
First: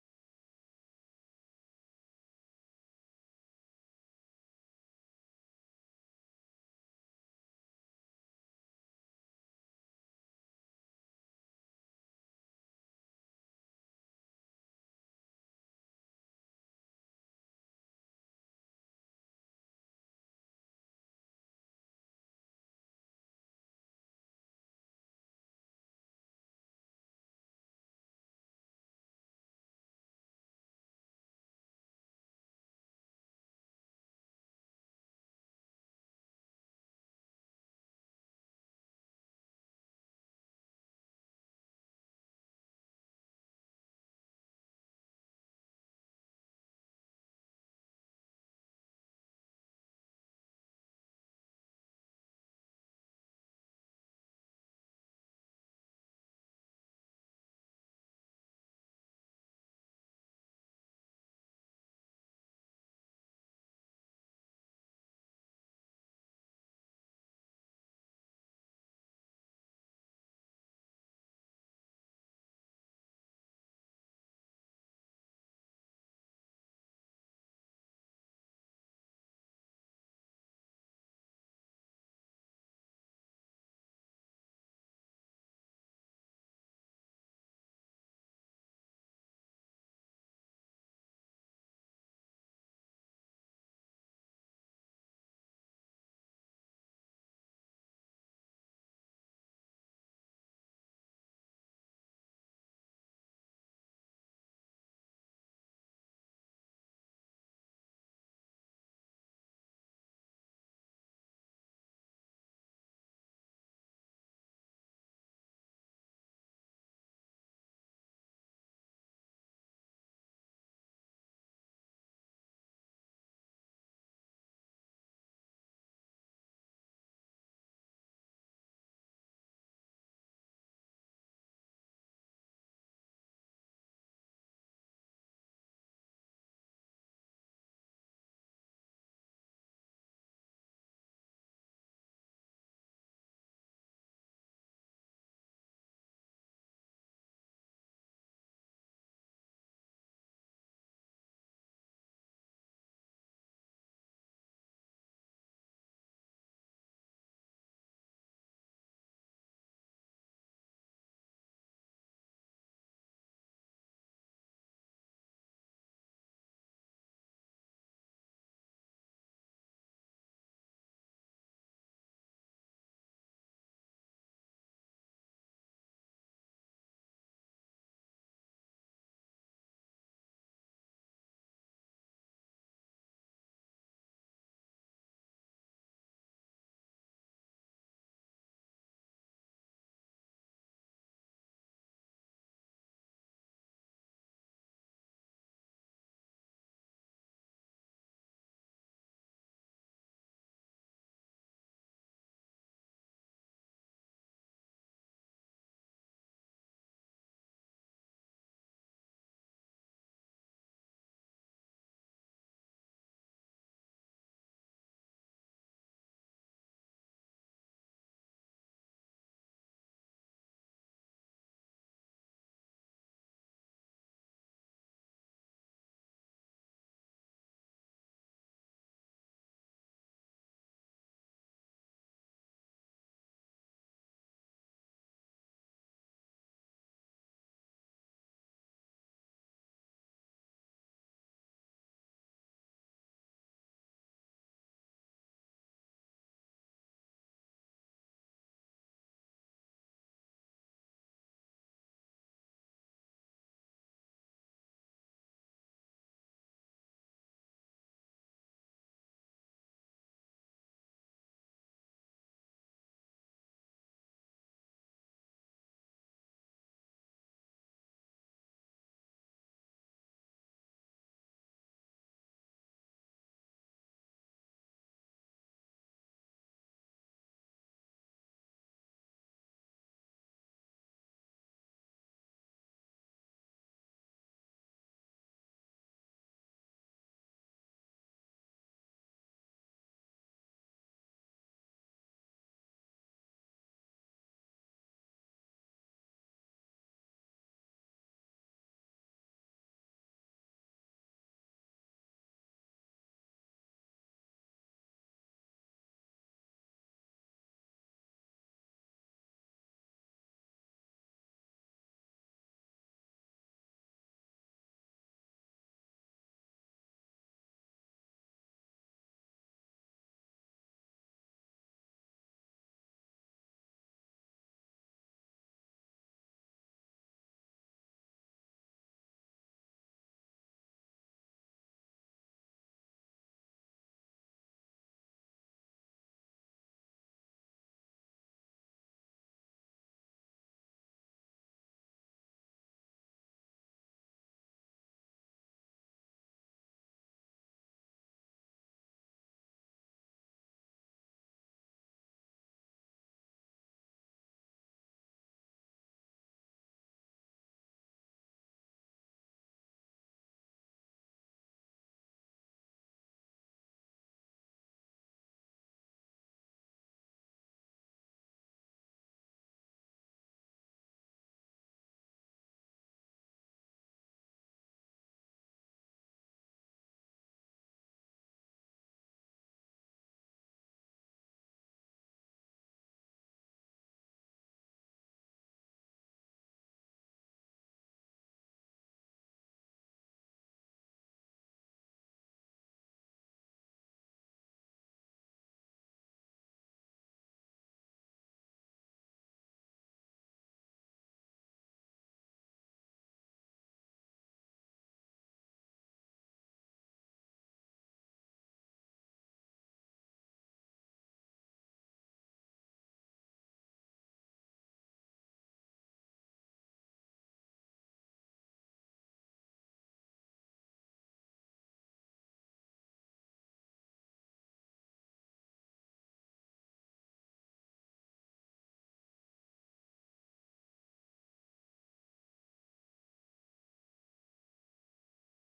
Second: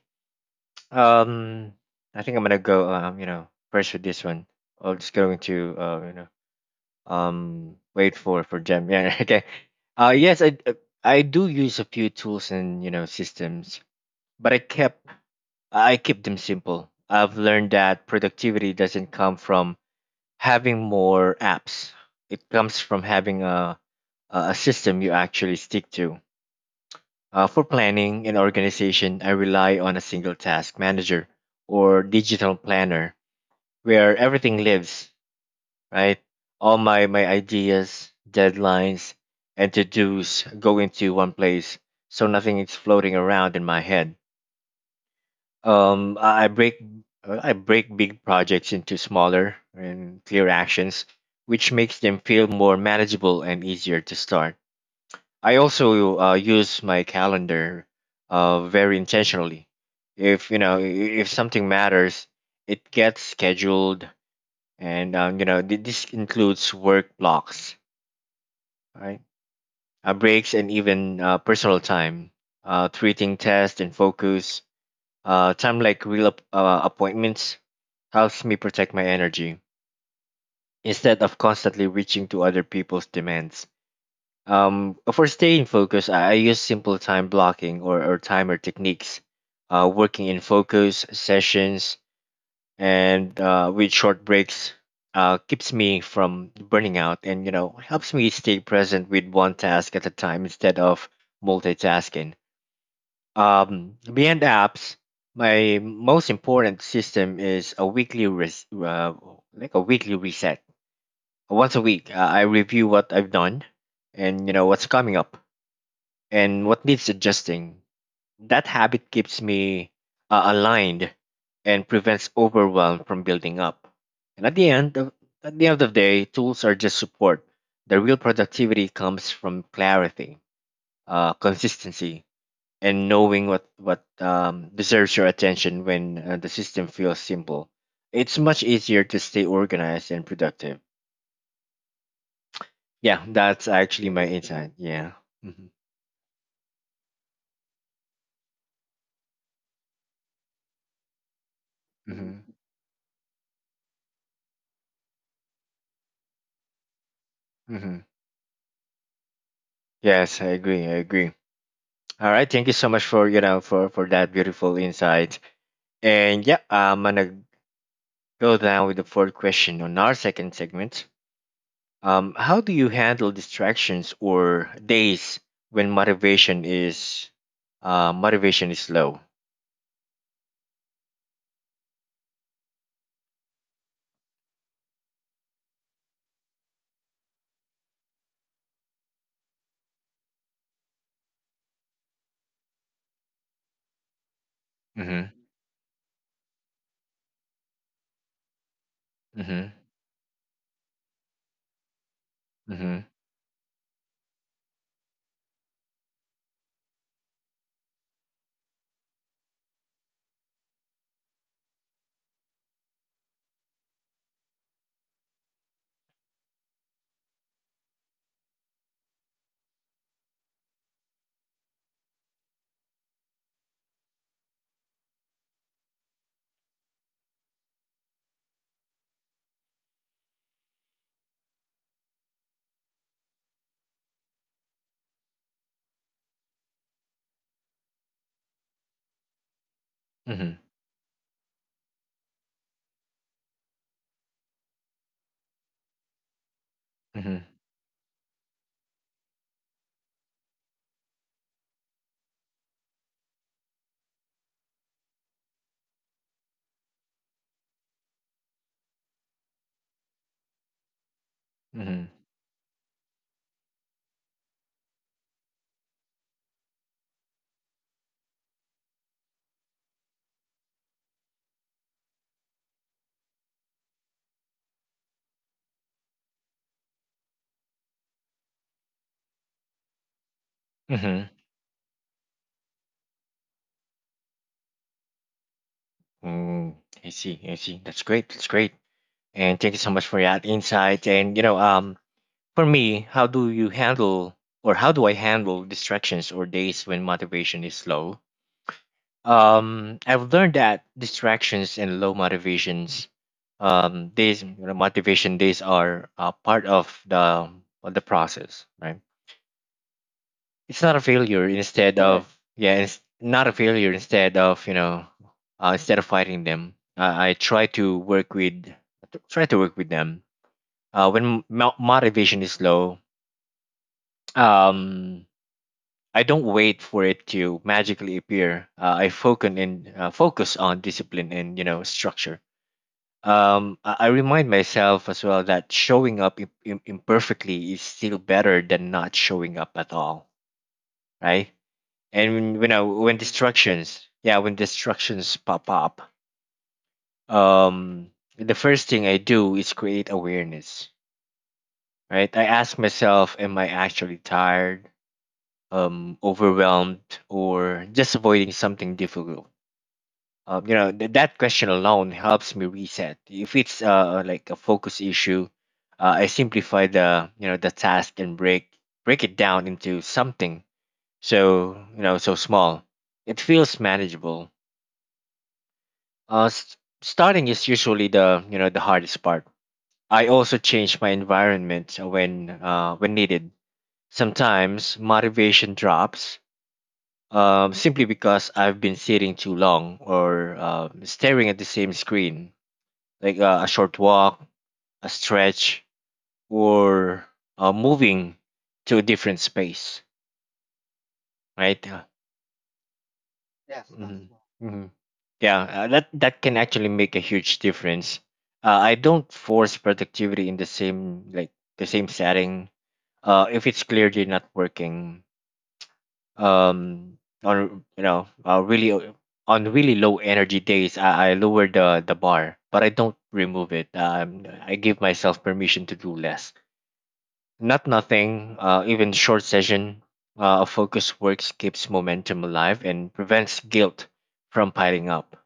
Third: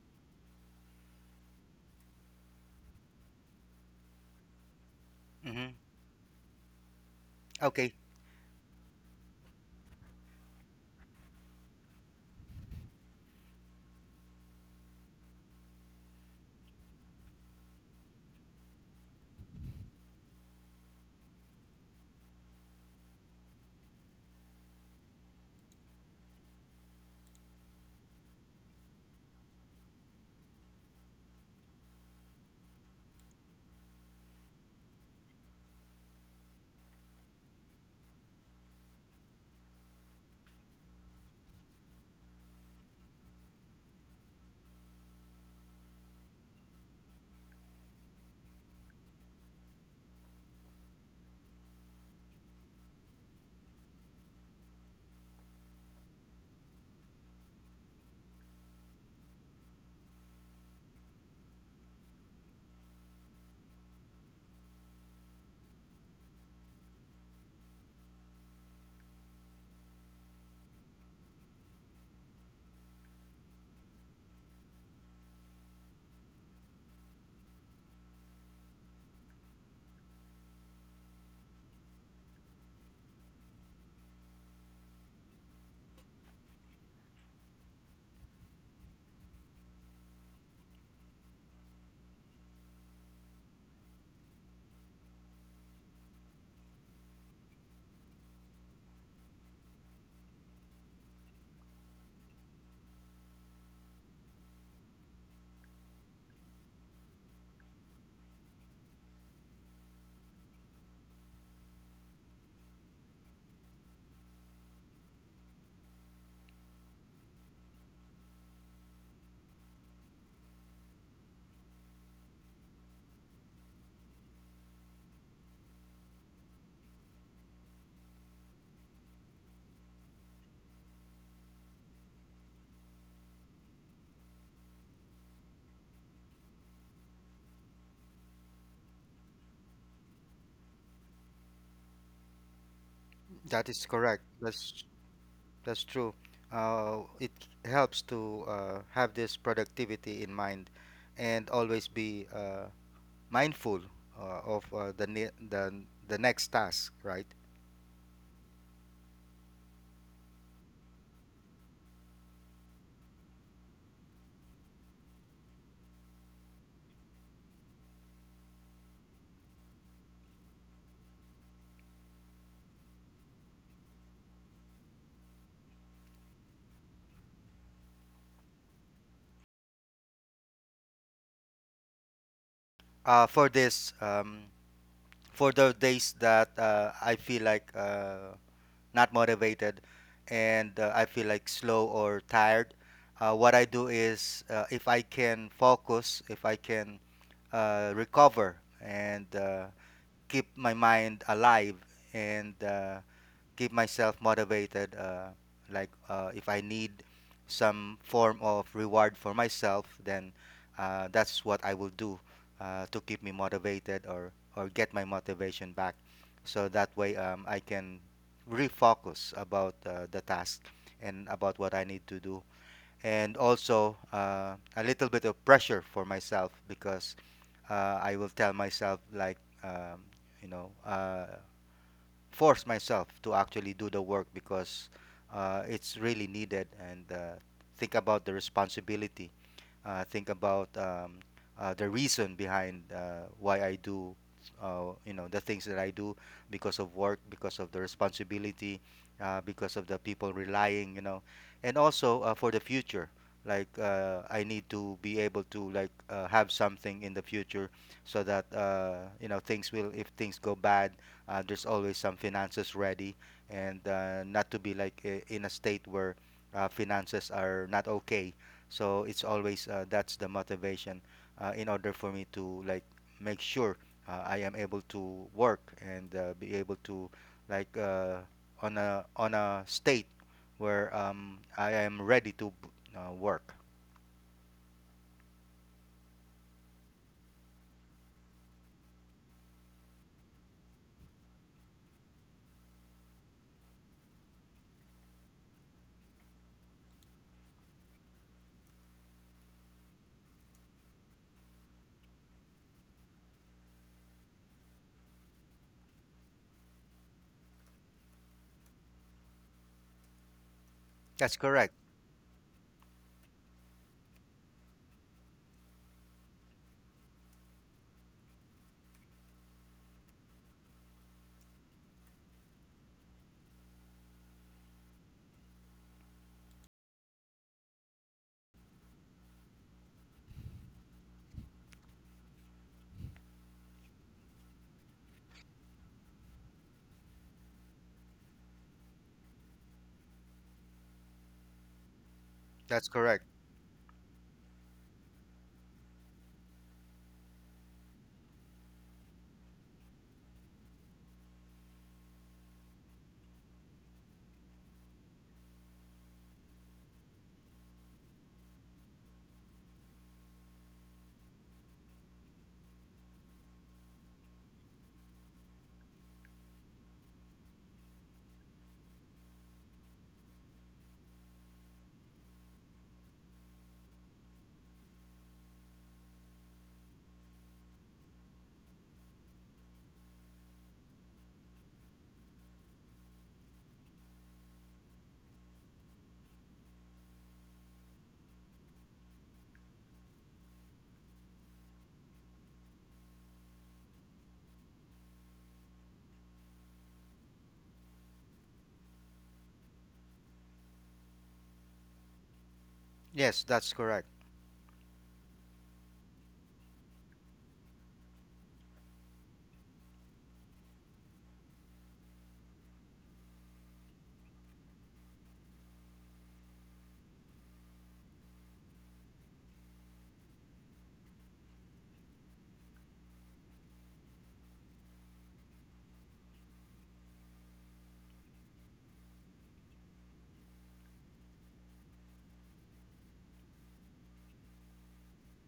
Speaker 1: Um, I think I'm gonna go. You know, first with this one. I'm just going
Speaker 2: Hmm.
Speaker 1: to, you know,
Speaker 2: Okay,
Speaker 1: wait for Jem. Yeah. <laughs> Okay. Yes, I do use a few tools and, you know, systems. But I keep them simple. I've learned that productivity doesn't come from having more apps. It comes from having a system you actually stick to. For planning and organization, I rely on a single task manager or digital planner where everything lives, right? All my ideas, deadlines, and to dos go into one place so nothing is floating around in my head. Um, I I break I break big projects into smaller and clear actions, which makes them feel more manageable and easier to start. I also use my calendar very intentionally. If you know I- If something matters, it gets scheduled, and, you know, this includes work blocks, right? Breaks and even personal time. Uh, treating test and focus, time like real appointments helps me protect my energy instead of constantly reaching to other people's demands. For staying focused, I use simple time blocking or timer techniques, working in focus sessions and with short breaks. Keeps me from burning out and, you know, helps me stay present with one task at a time instead of multitasking. Um, beyond apps, my most important system is a like a weekly reset. Once a week, I review what I've done and, you know, what's coming up and what needs adjusting. That habit keeps me aligned and prevents overwhelm from building up. And at the end of, at the end of the day, tools are just support. The real productivity comes from clarity, consistency, and knowing what deserves your attention. When the system feels simple, it's much easier to stay organized and productive. Yeah,
Speaker 2: that
Speaker 1: that's
Speaker 2: is
Speaker 1: actually
Speaker 2: correct.
Speaker 1: my insight.
Speaker 2: That's
Speaker 1: Yeah. hmm
Speaker 2: that's true. It helps to have this productivity in mind, and always be
Speaker 1: hmm
Speaker 2: mindful of the ne- the next task, right?
Speaker 1: hmm Yes, I agree. I agree. All right. Thank you so much for, you know, for that beautiful insight. And yeah, I'm gonna go down with the fourth question on our second segment. How do you handle distractions or days when motivation is low?
Speaker 2: For this for those days that I feel like not motivated and I feel like slow or tired, what I do is if I
Speaker 1: Mm-hmm.
Speaker 2: can focus, if I can recover and
Speaker 1: Mm-hmm.
Speaker 2: keep my mind alive and
Speaker 1: Mm-hmm.
Speaker 2: keep myself motivated, like if I need some form of reward for myself, then that's what I will do to keep me motivated or get my motivation back so that way, I can refocus about the task and about what I need to do, and also a little bit of pressure for myself because I will tell myself like um, you know, force myself to actually do the work because it's really needed, and think about the responsibility, think
Speaker 1: Mm-hmm.
Speaker 2: about the reason behind why I do, you know, the things that I do because of work,
Speaker 1: Mm-hmm.
Speaker 2: because of the responsibility, because of the people relying, you know, and also for the future. Like I need to be able to like have something in the future so that you know, things will, if things go bad, there's always some finances ready and not to be like in a state where finances are not okay, so it's always that's the motivation in order for me to like make sure I am able to work and be able to like on a state where
Speaker 1: Mm-hmm.
Speaker 2: I am ready to work.
Speaker 1: Mm, I see. I see. That's great. That's great. And thank you so much for that insight. And, you know, for me, how do you handle or how do I handle distractions or days when motivation is low? I've learned that distractions and low motivations, days, you know, motivation days are part of the process, right? It's not a
Speaker 2: That's
Speaker 1: failure.
Speaker 2: correct.
Speaker 1: Instead— right— of yeah, it's not a failure. Instead of, you know, instead of fighting them, I try to work with, try to work with them. When motivation is low, um, I don't wait for it to magically appear. I focus in focus on discipline and, you know, structure. I remind myself as well that showing up imperfectly is still better than not showing up at all, right? And when, you
Speaker 2: That's
Speaker 1: know, when
Speaker 2: correct.
Speaker 1: distractions, yeah, when distractions pop up, um, the first thing I do is create awareness, right? I ask myself, am I actually tired? Um, overwhelmed, or just avoiding something difficult? You know, that question alone helps me reset. If it's like a focus issue, I simplify the, you know, the task and break it down into something so, you know, so small. It feels manageable. Uh, s- Starting is usually the, you know, the hardest part. I also change my environment when needed. Sometimes motivation drops simply because I've been sitting too long or staring at the same screen, like a short walk, a stretch, or moving to a different space, right? Yes,
Speaker 2: Yes, that's
Speaker 1: yes.
Speaker 2: correct.
Speaker 1: Mm-hmm. hmm Yeah, that that can actually make a huge difference. I don't force productivity in the same, like the same setting. If it's clearly not working, um, on, you know, on really low energy days, I lower the bar, but I don't remove it. Um, I give myself permission to do less, not nothing. Uh, even short session of focus works keeps momentum alive and prevents guilt from piling up.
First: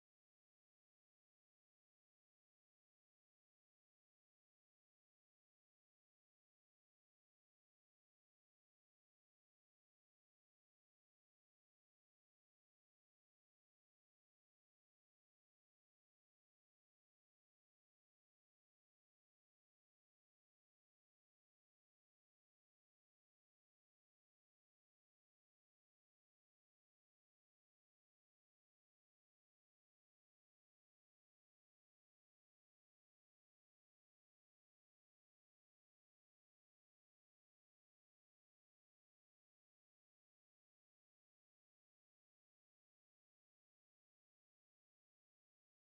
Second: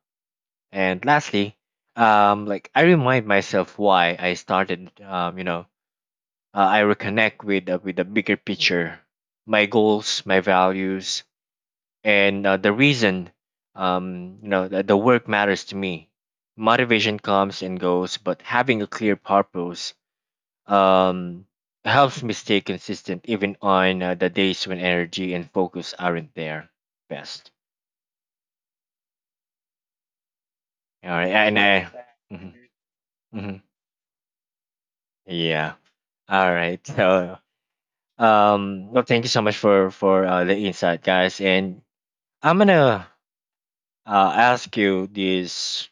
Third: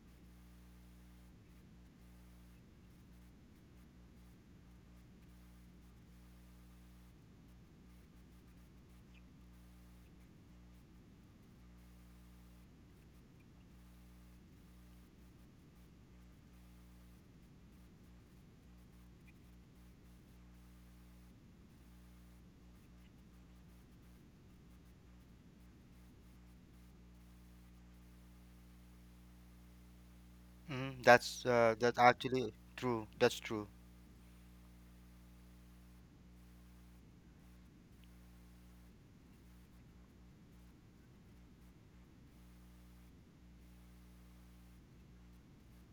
Speaker 1: And lastly, um, like I remind myself why I started. Um, you know, I reconnect with the bigger picture, my goals, my values, and the reason, you know, that the work matters to me. Motivation comes and goes, but having a clear purpose, um, helps me stay consistent even on the days when energy and focus aren't there best.
Speaker 2: Hmm.
Speaker 1: All right, and I,
Speaker 2: That actually
Speaker 1: mhm,
Speaker 2: true. That's
Speaker 1: mhm.
Speaker 2: true.
Speaker 1: Yeah, all right, so, um, well, thank you so much for the insight, guys. And I'm gonna ask you this,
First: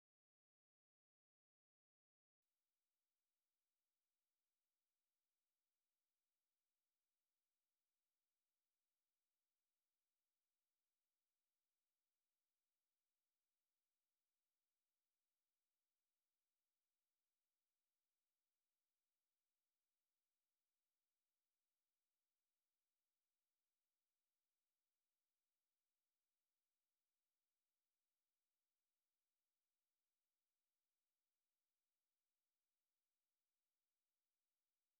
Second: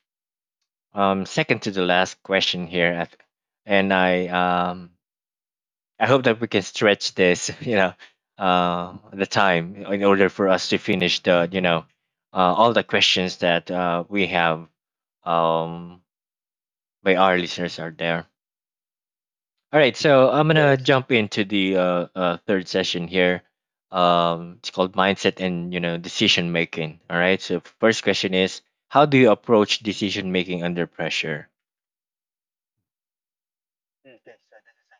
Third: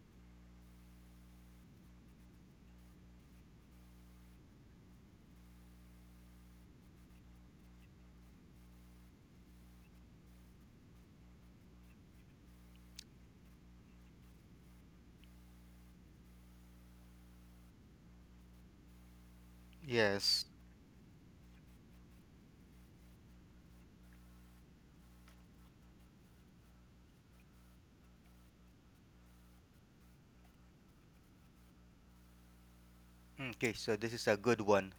Speaker 1: second to the last question here. I th- and I hope that we can stretch this, <laughs> you know, the time in order for us to finish the, you know, all the questions that we have, um, by our listeners are there. All right, so
Speaker 2: Yes.
Speaker 1: I'm gonna, yes, jump into the third session here. It's called mindset and, you know, decision making. All right, so first question is, how do you approach decision making under pressure?
Speaker 2: Okay, so this is a good one.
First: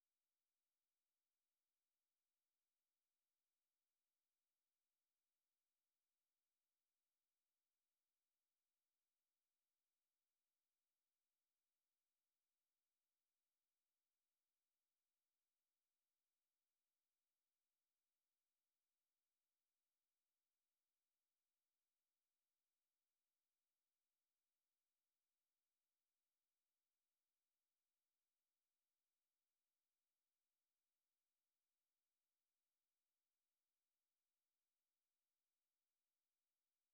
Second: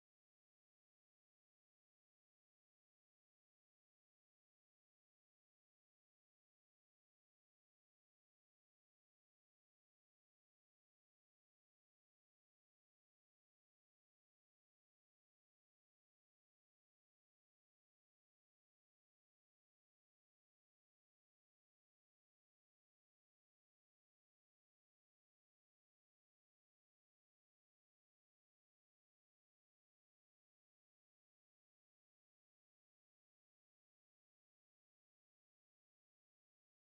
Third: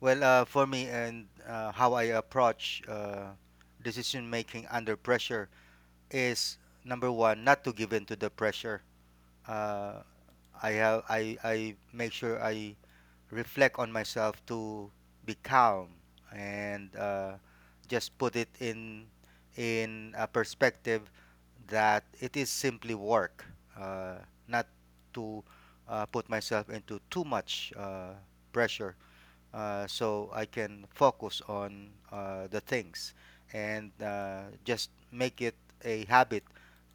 Speaker 2: Well, for me and how I approach decision making under pressure is number one, not to give in to the pressure. Uh, I make sure I reflect on myself to be calm and just put it in a perspective that it is simply work, uh, not to put myself into too much pressure, so I can focus on the things and just make it a habit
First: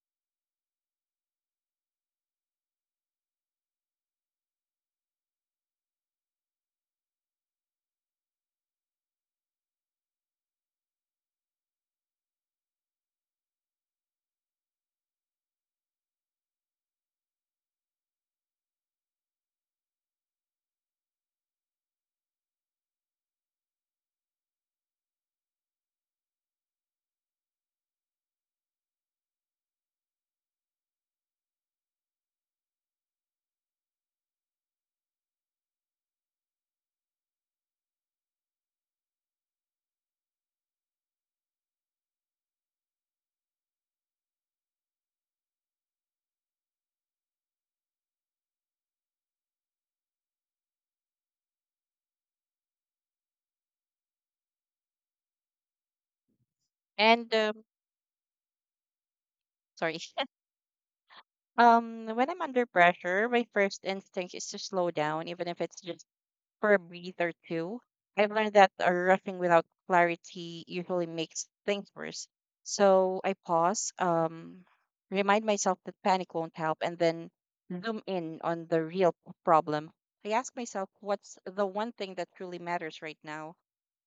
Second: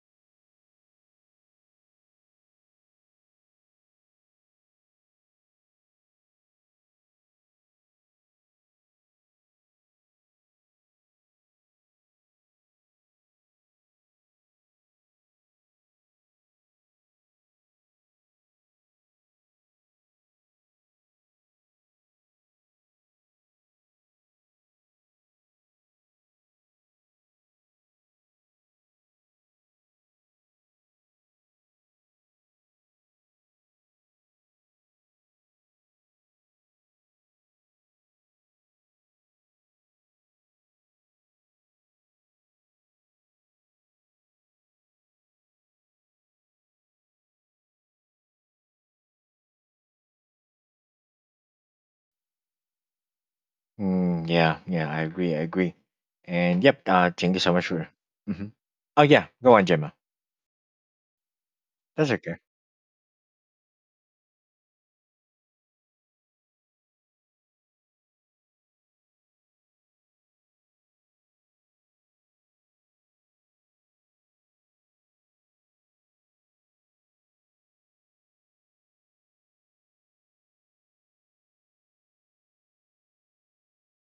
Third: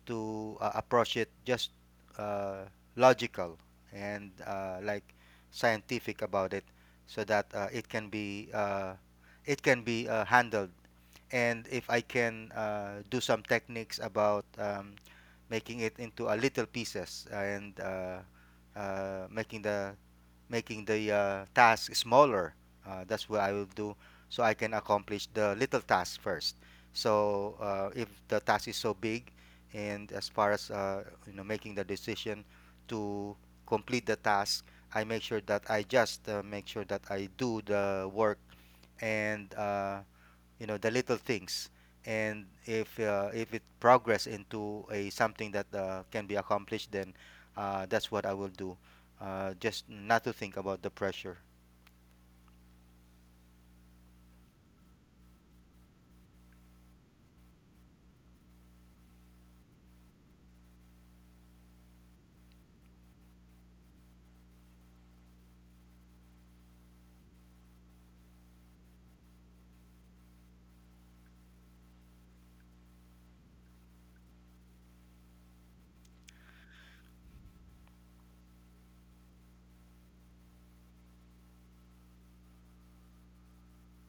Speaker 2: to approach it just uh, logical and like scientific about it so that it can be handled, and if I can do some techniques about making it into a little pieces and uh, making the making the task smaller. That's what I will do so I can accomplish the little task first. So if the task is so big, and as far as you know, making the decision to complete the task, I make sure that I just make sure that I do the work and you know, the little things, and if it progress into a something that can be accomplished, then that's what I will do, just not to think about the pressure.
Speaker 1: Mm, yeah, yeah, I agree, I agree. And yep,
Speaker 3: And
Speaker 1: thank you so much for. hmm Oh yeah, go on, Gemma.
Speaker 3: Sorry. <laughs>
Speaker 1: That's
Speaker 3: When
Speaker 1: okay.
Speaker 3: I'm under pressure, my first instinct is to slow down, even if it's just for a breath or two. I've learned that rushing without clarity usually makes things worse. So I pause, remind myself that panic won't help, and then zoom in on the real problem. I ask myself, what's the one thing that truly matters right now?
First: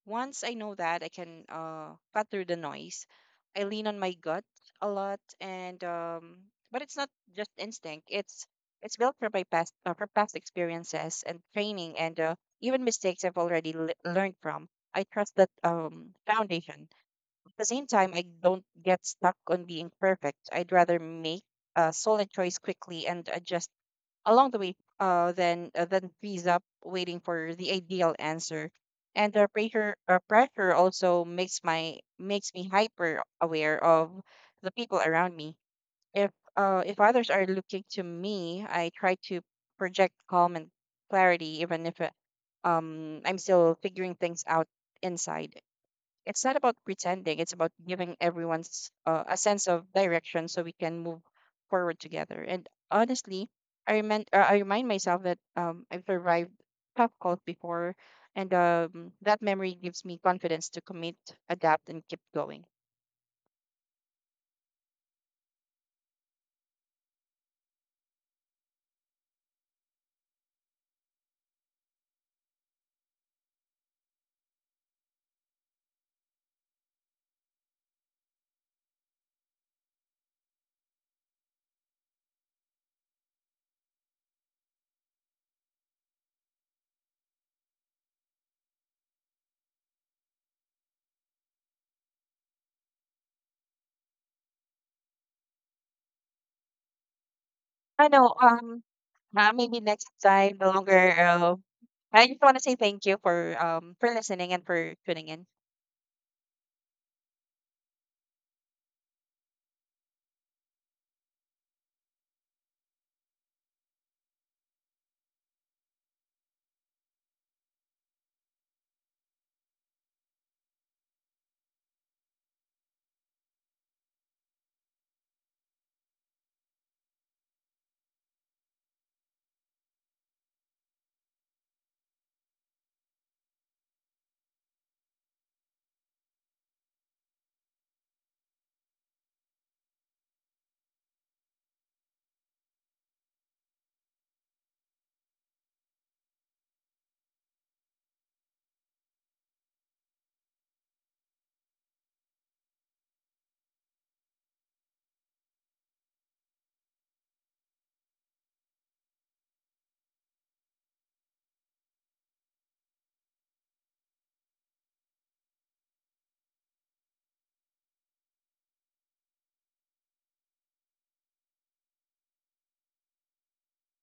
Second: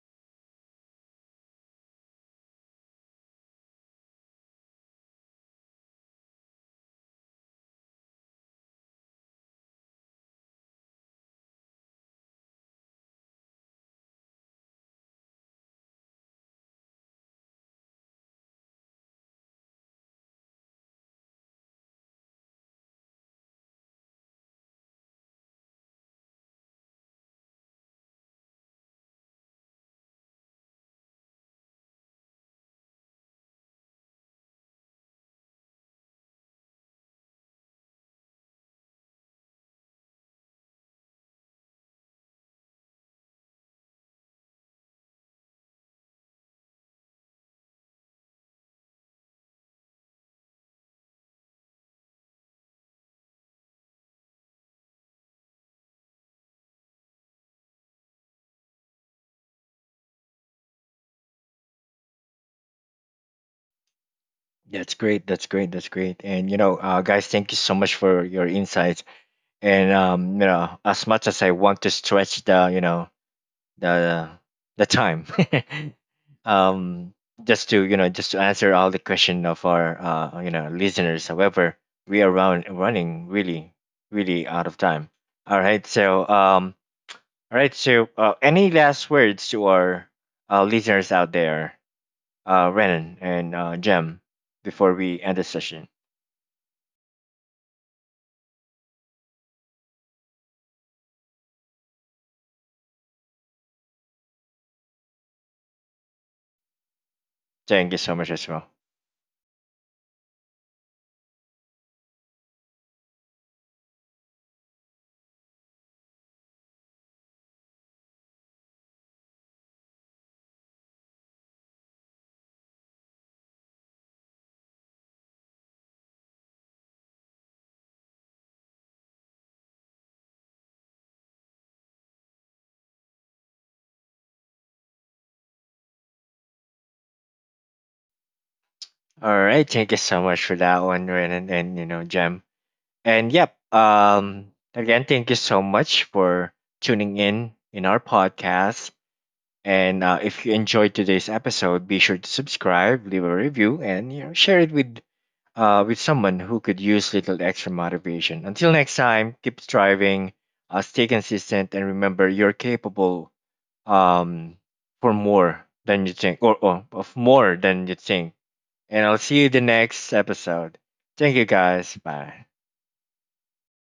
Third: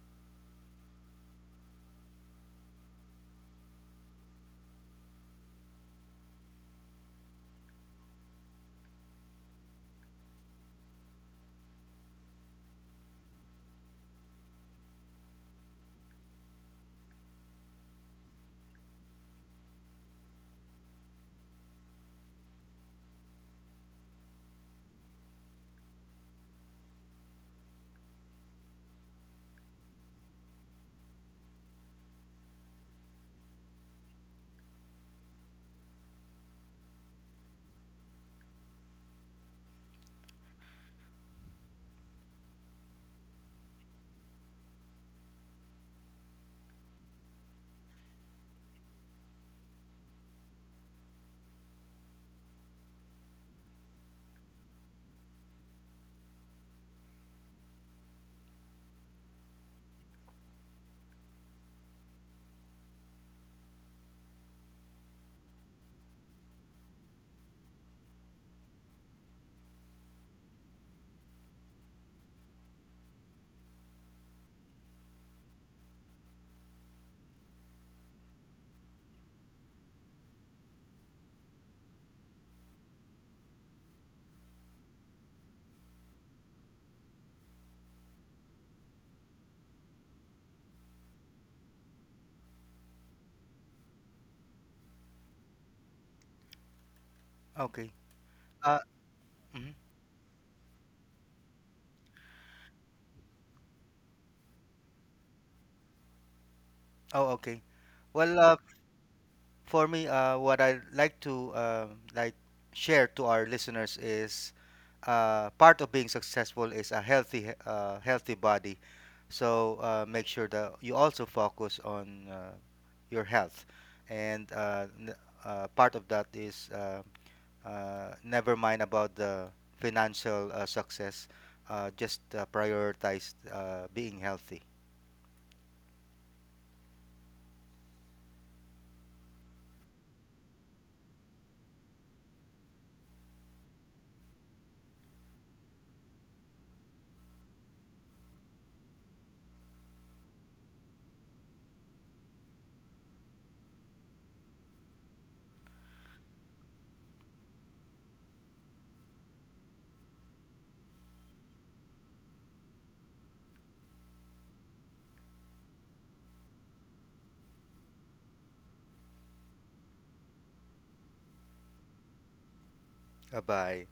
Speaker 3: Once I know that I can cut through the noise, I lean on my gut a lot, and but it's not just instinct. It's built from my past from past experiences and training, and even mistakes I've already learned from. I trust that foundation. At the same time, I don't get stuck on being perfect. I'd rather make a solid choice quickly and adjust along the way then frees up waiting for the ideal answer, and the pressure pressure also makes my makes me hyper aware of the people around me. If if others are looking to me, I try to project calm and clarity, even if I'm still figuring things out inside. It's not about pretending, it's about giving everyone's a sense of direction so we can move forward together. And honestly, I remind myself that I've survived tough calls before, and that memory gives me confidence to commit, adapt, and keep going.
Speaker 1: That's great. That's great. That's great. And, you know, guys, thank you so much for your insights. And you know, as much as I want to stretch the, you know, the the time, <laughs> um, just to, you know, just to answer all the question of our you know, listeners. However, we are running really, really out of time. All right, so, um. All right. So, any last words to our listeners out there, Renan and Jem, before we end the session?
Speaker 2: Okay.
Speaker 3: I know,
Speaker 2: uh,
Speaker 3: maybe
Speaker 2: mhm.
Speaker 3: next time the longer, I just want to say thank you for listening and for tuning in.
Speaker 2: Oh, okay.
Speaker 1: Thank you so much as
Speaker 2: Well,
Speaker 1: well.
Speaker 2: for me, what I like to like share to our listeners is part of being successful is a healthy healthy body. So make sure that you also focus on your health, and part of that is never mind about the financial success. Just prioritize being healthy.
Speaker 1: All right. Thank you so much for that one, Renan, and, you know, Jem. And yep. Again, thank you so much for tuning in our podcast. And if you enjoyed today's episode, be sure to subscribe, leave a review, and, you know, share it with someone who could use little extra motivation. Until next time, keep striving, stay consistent, and remember you're capable um, for more than you think, or of more than you think. And I'll see you the next episode. Thank you guys. Bye.
Speaker 2: Bye bye.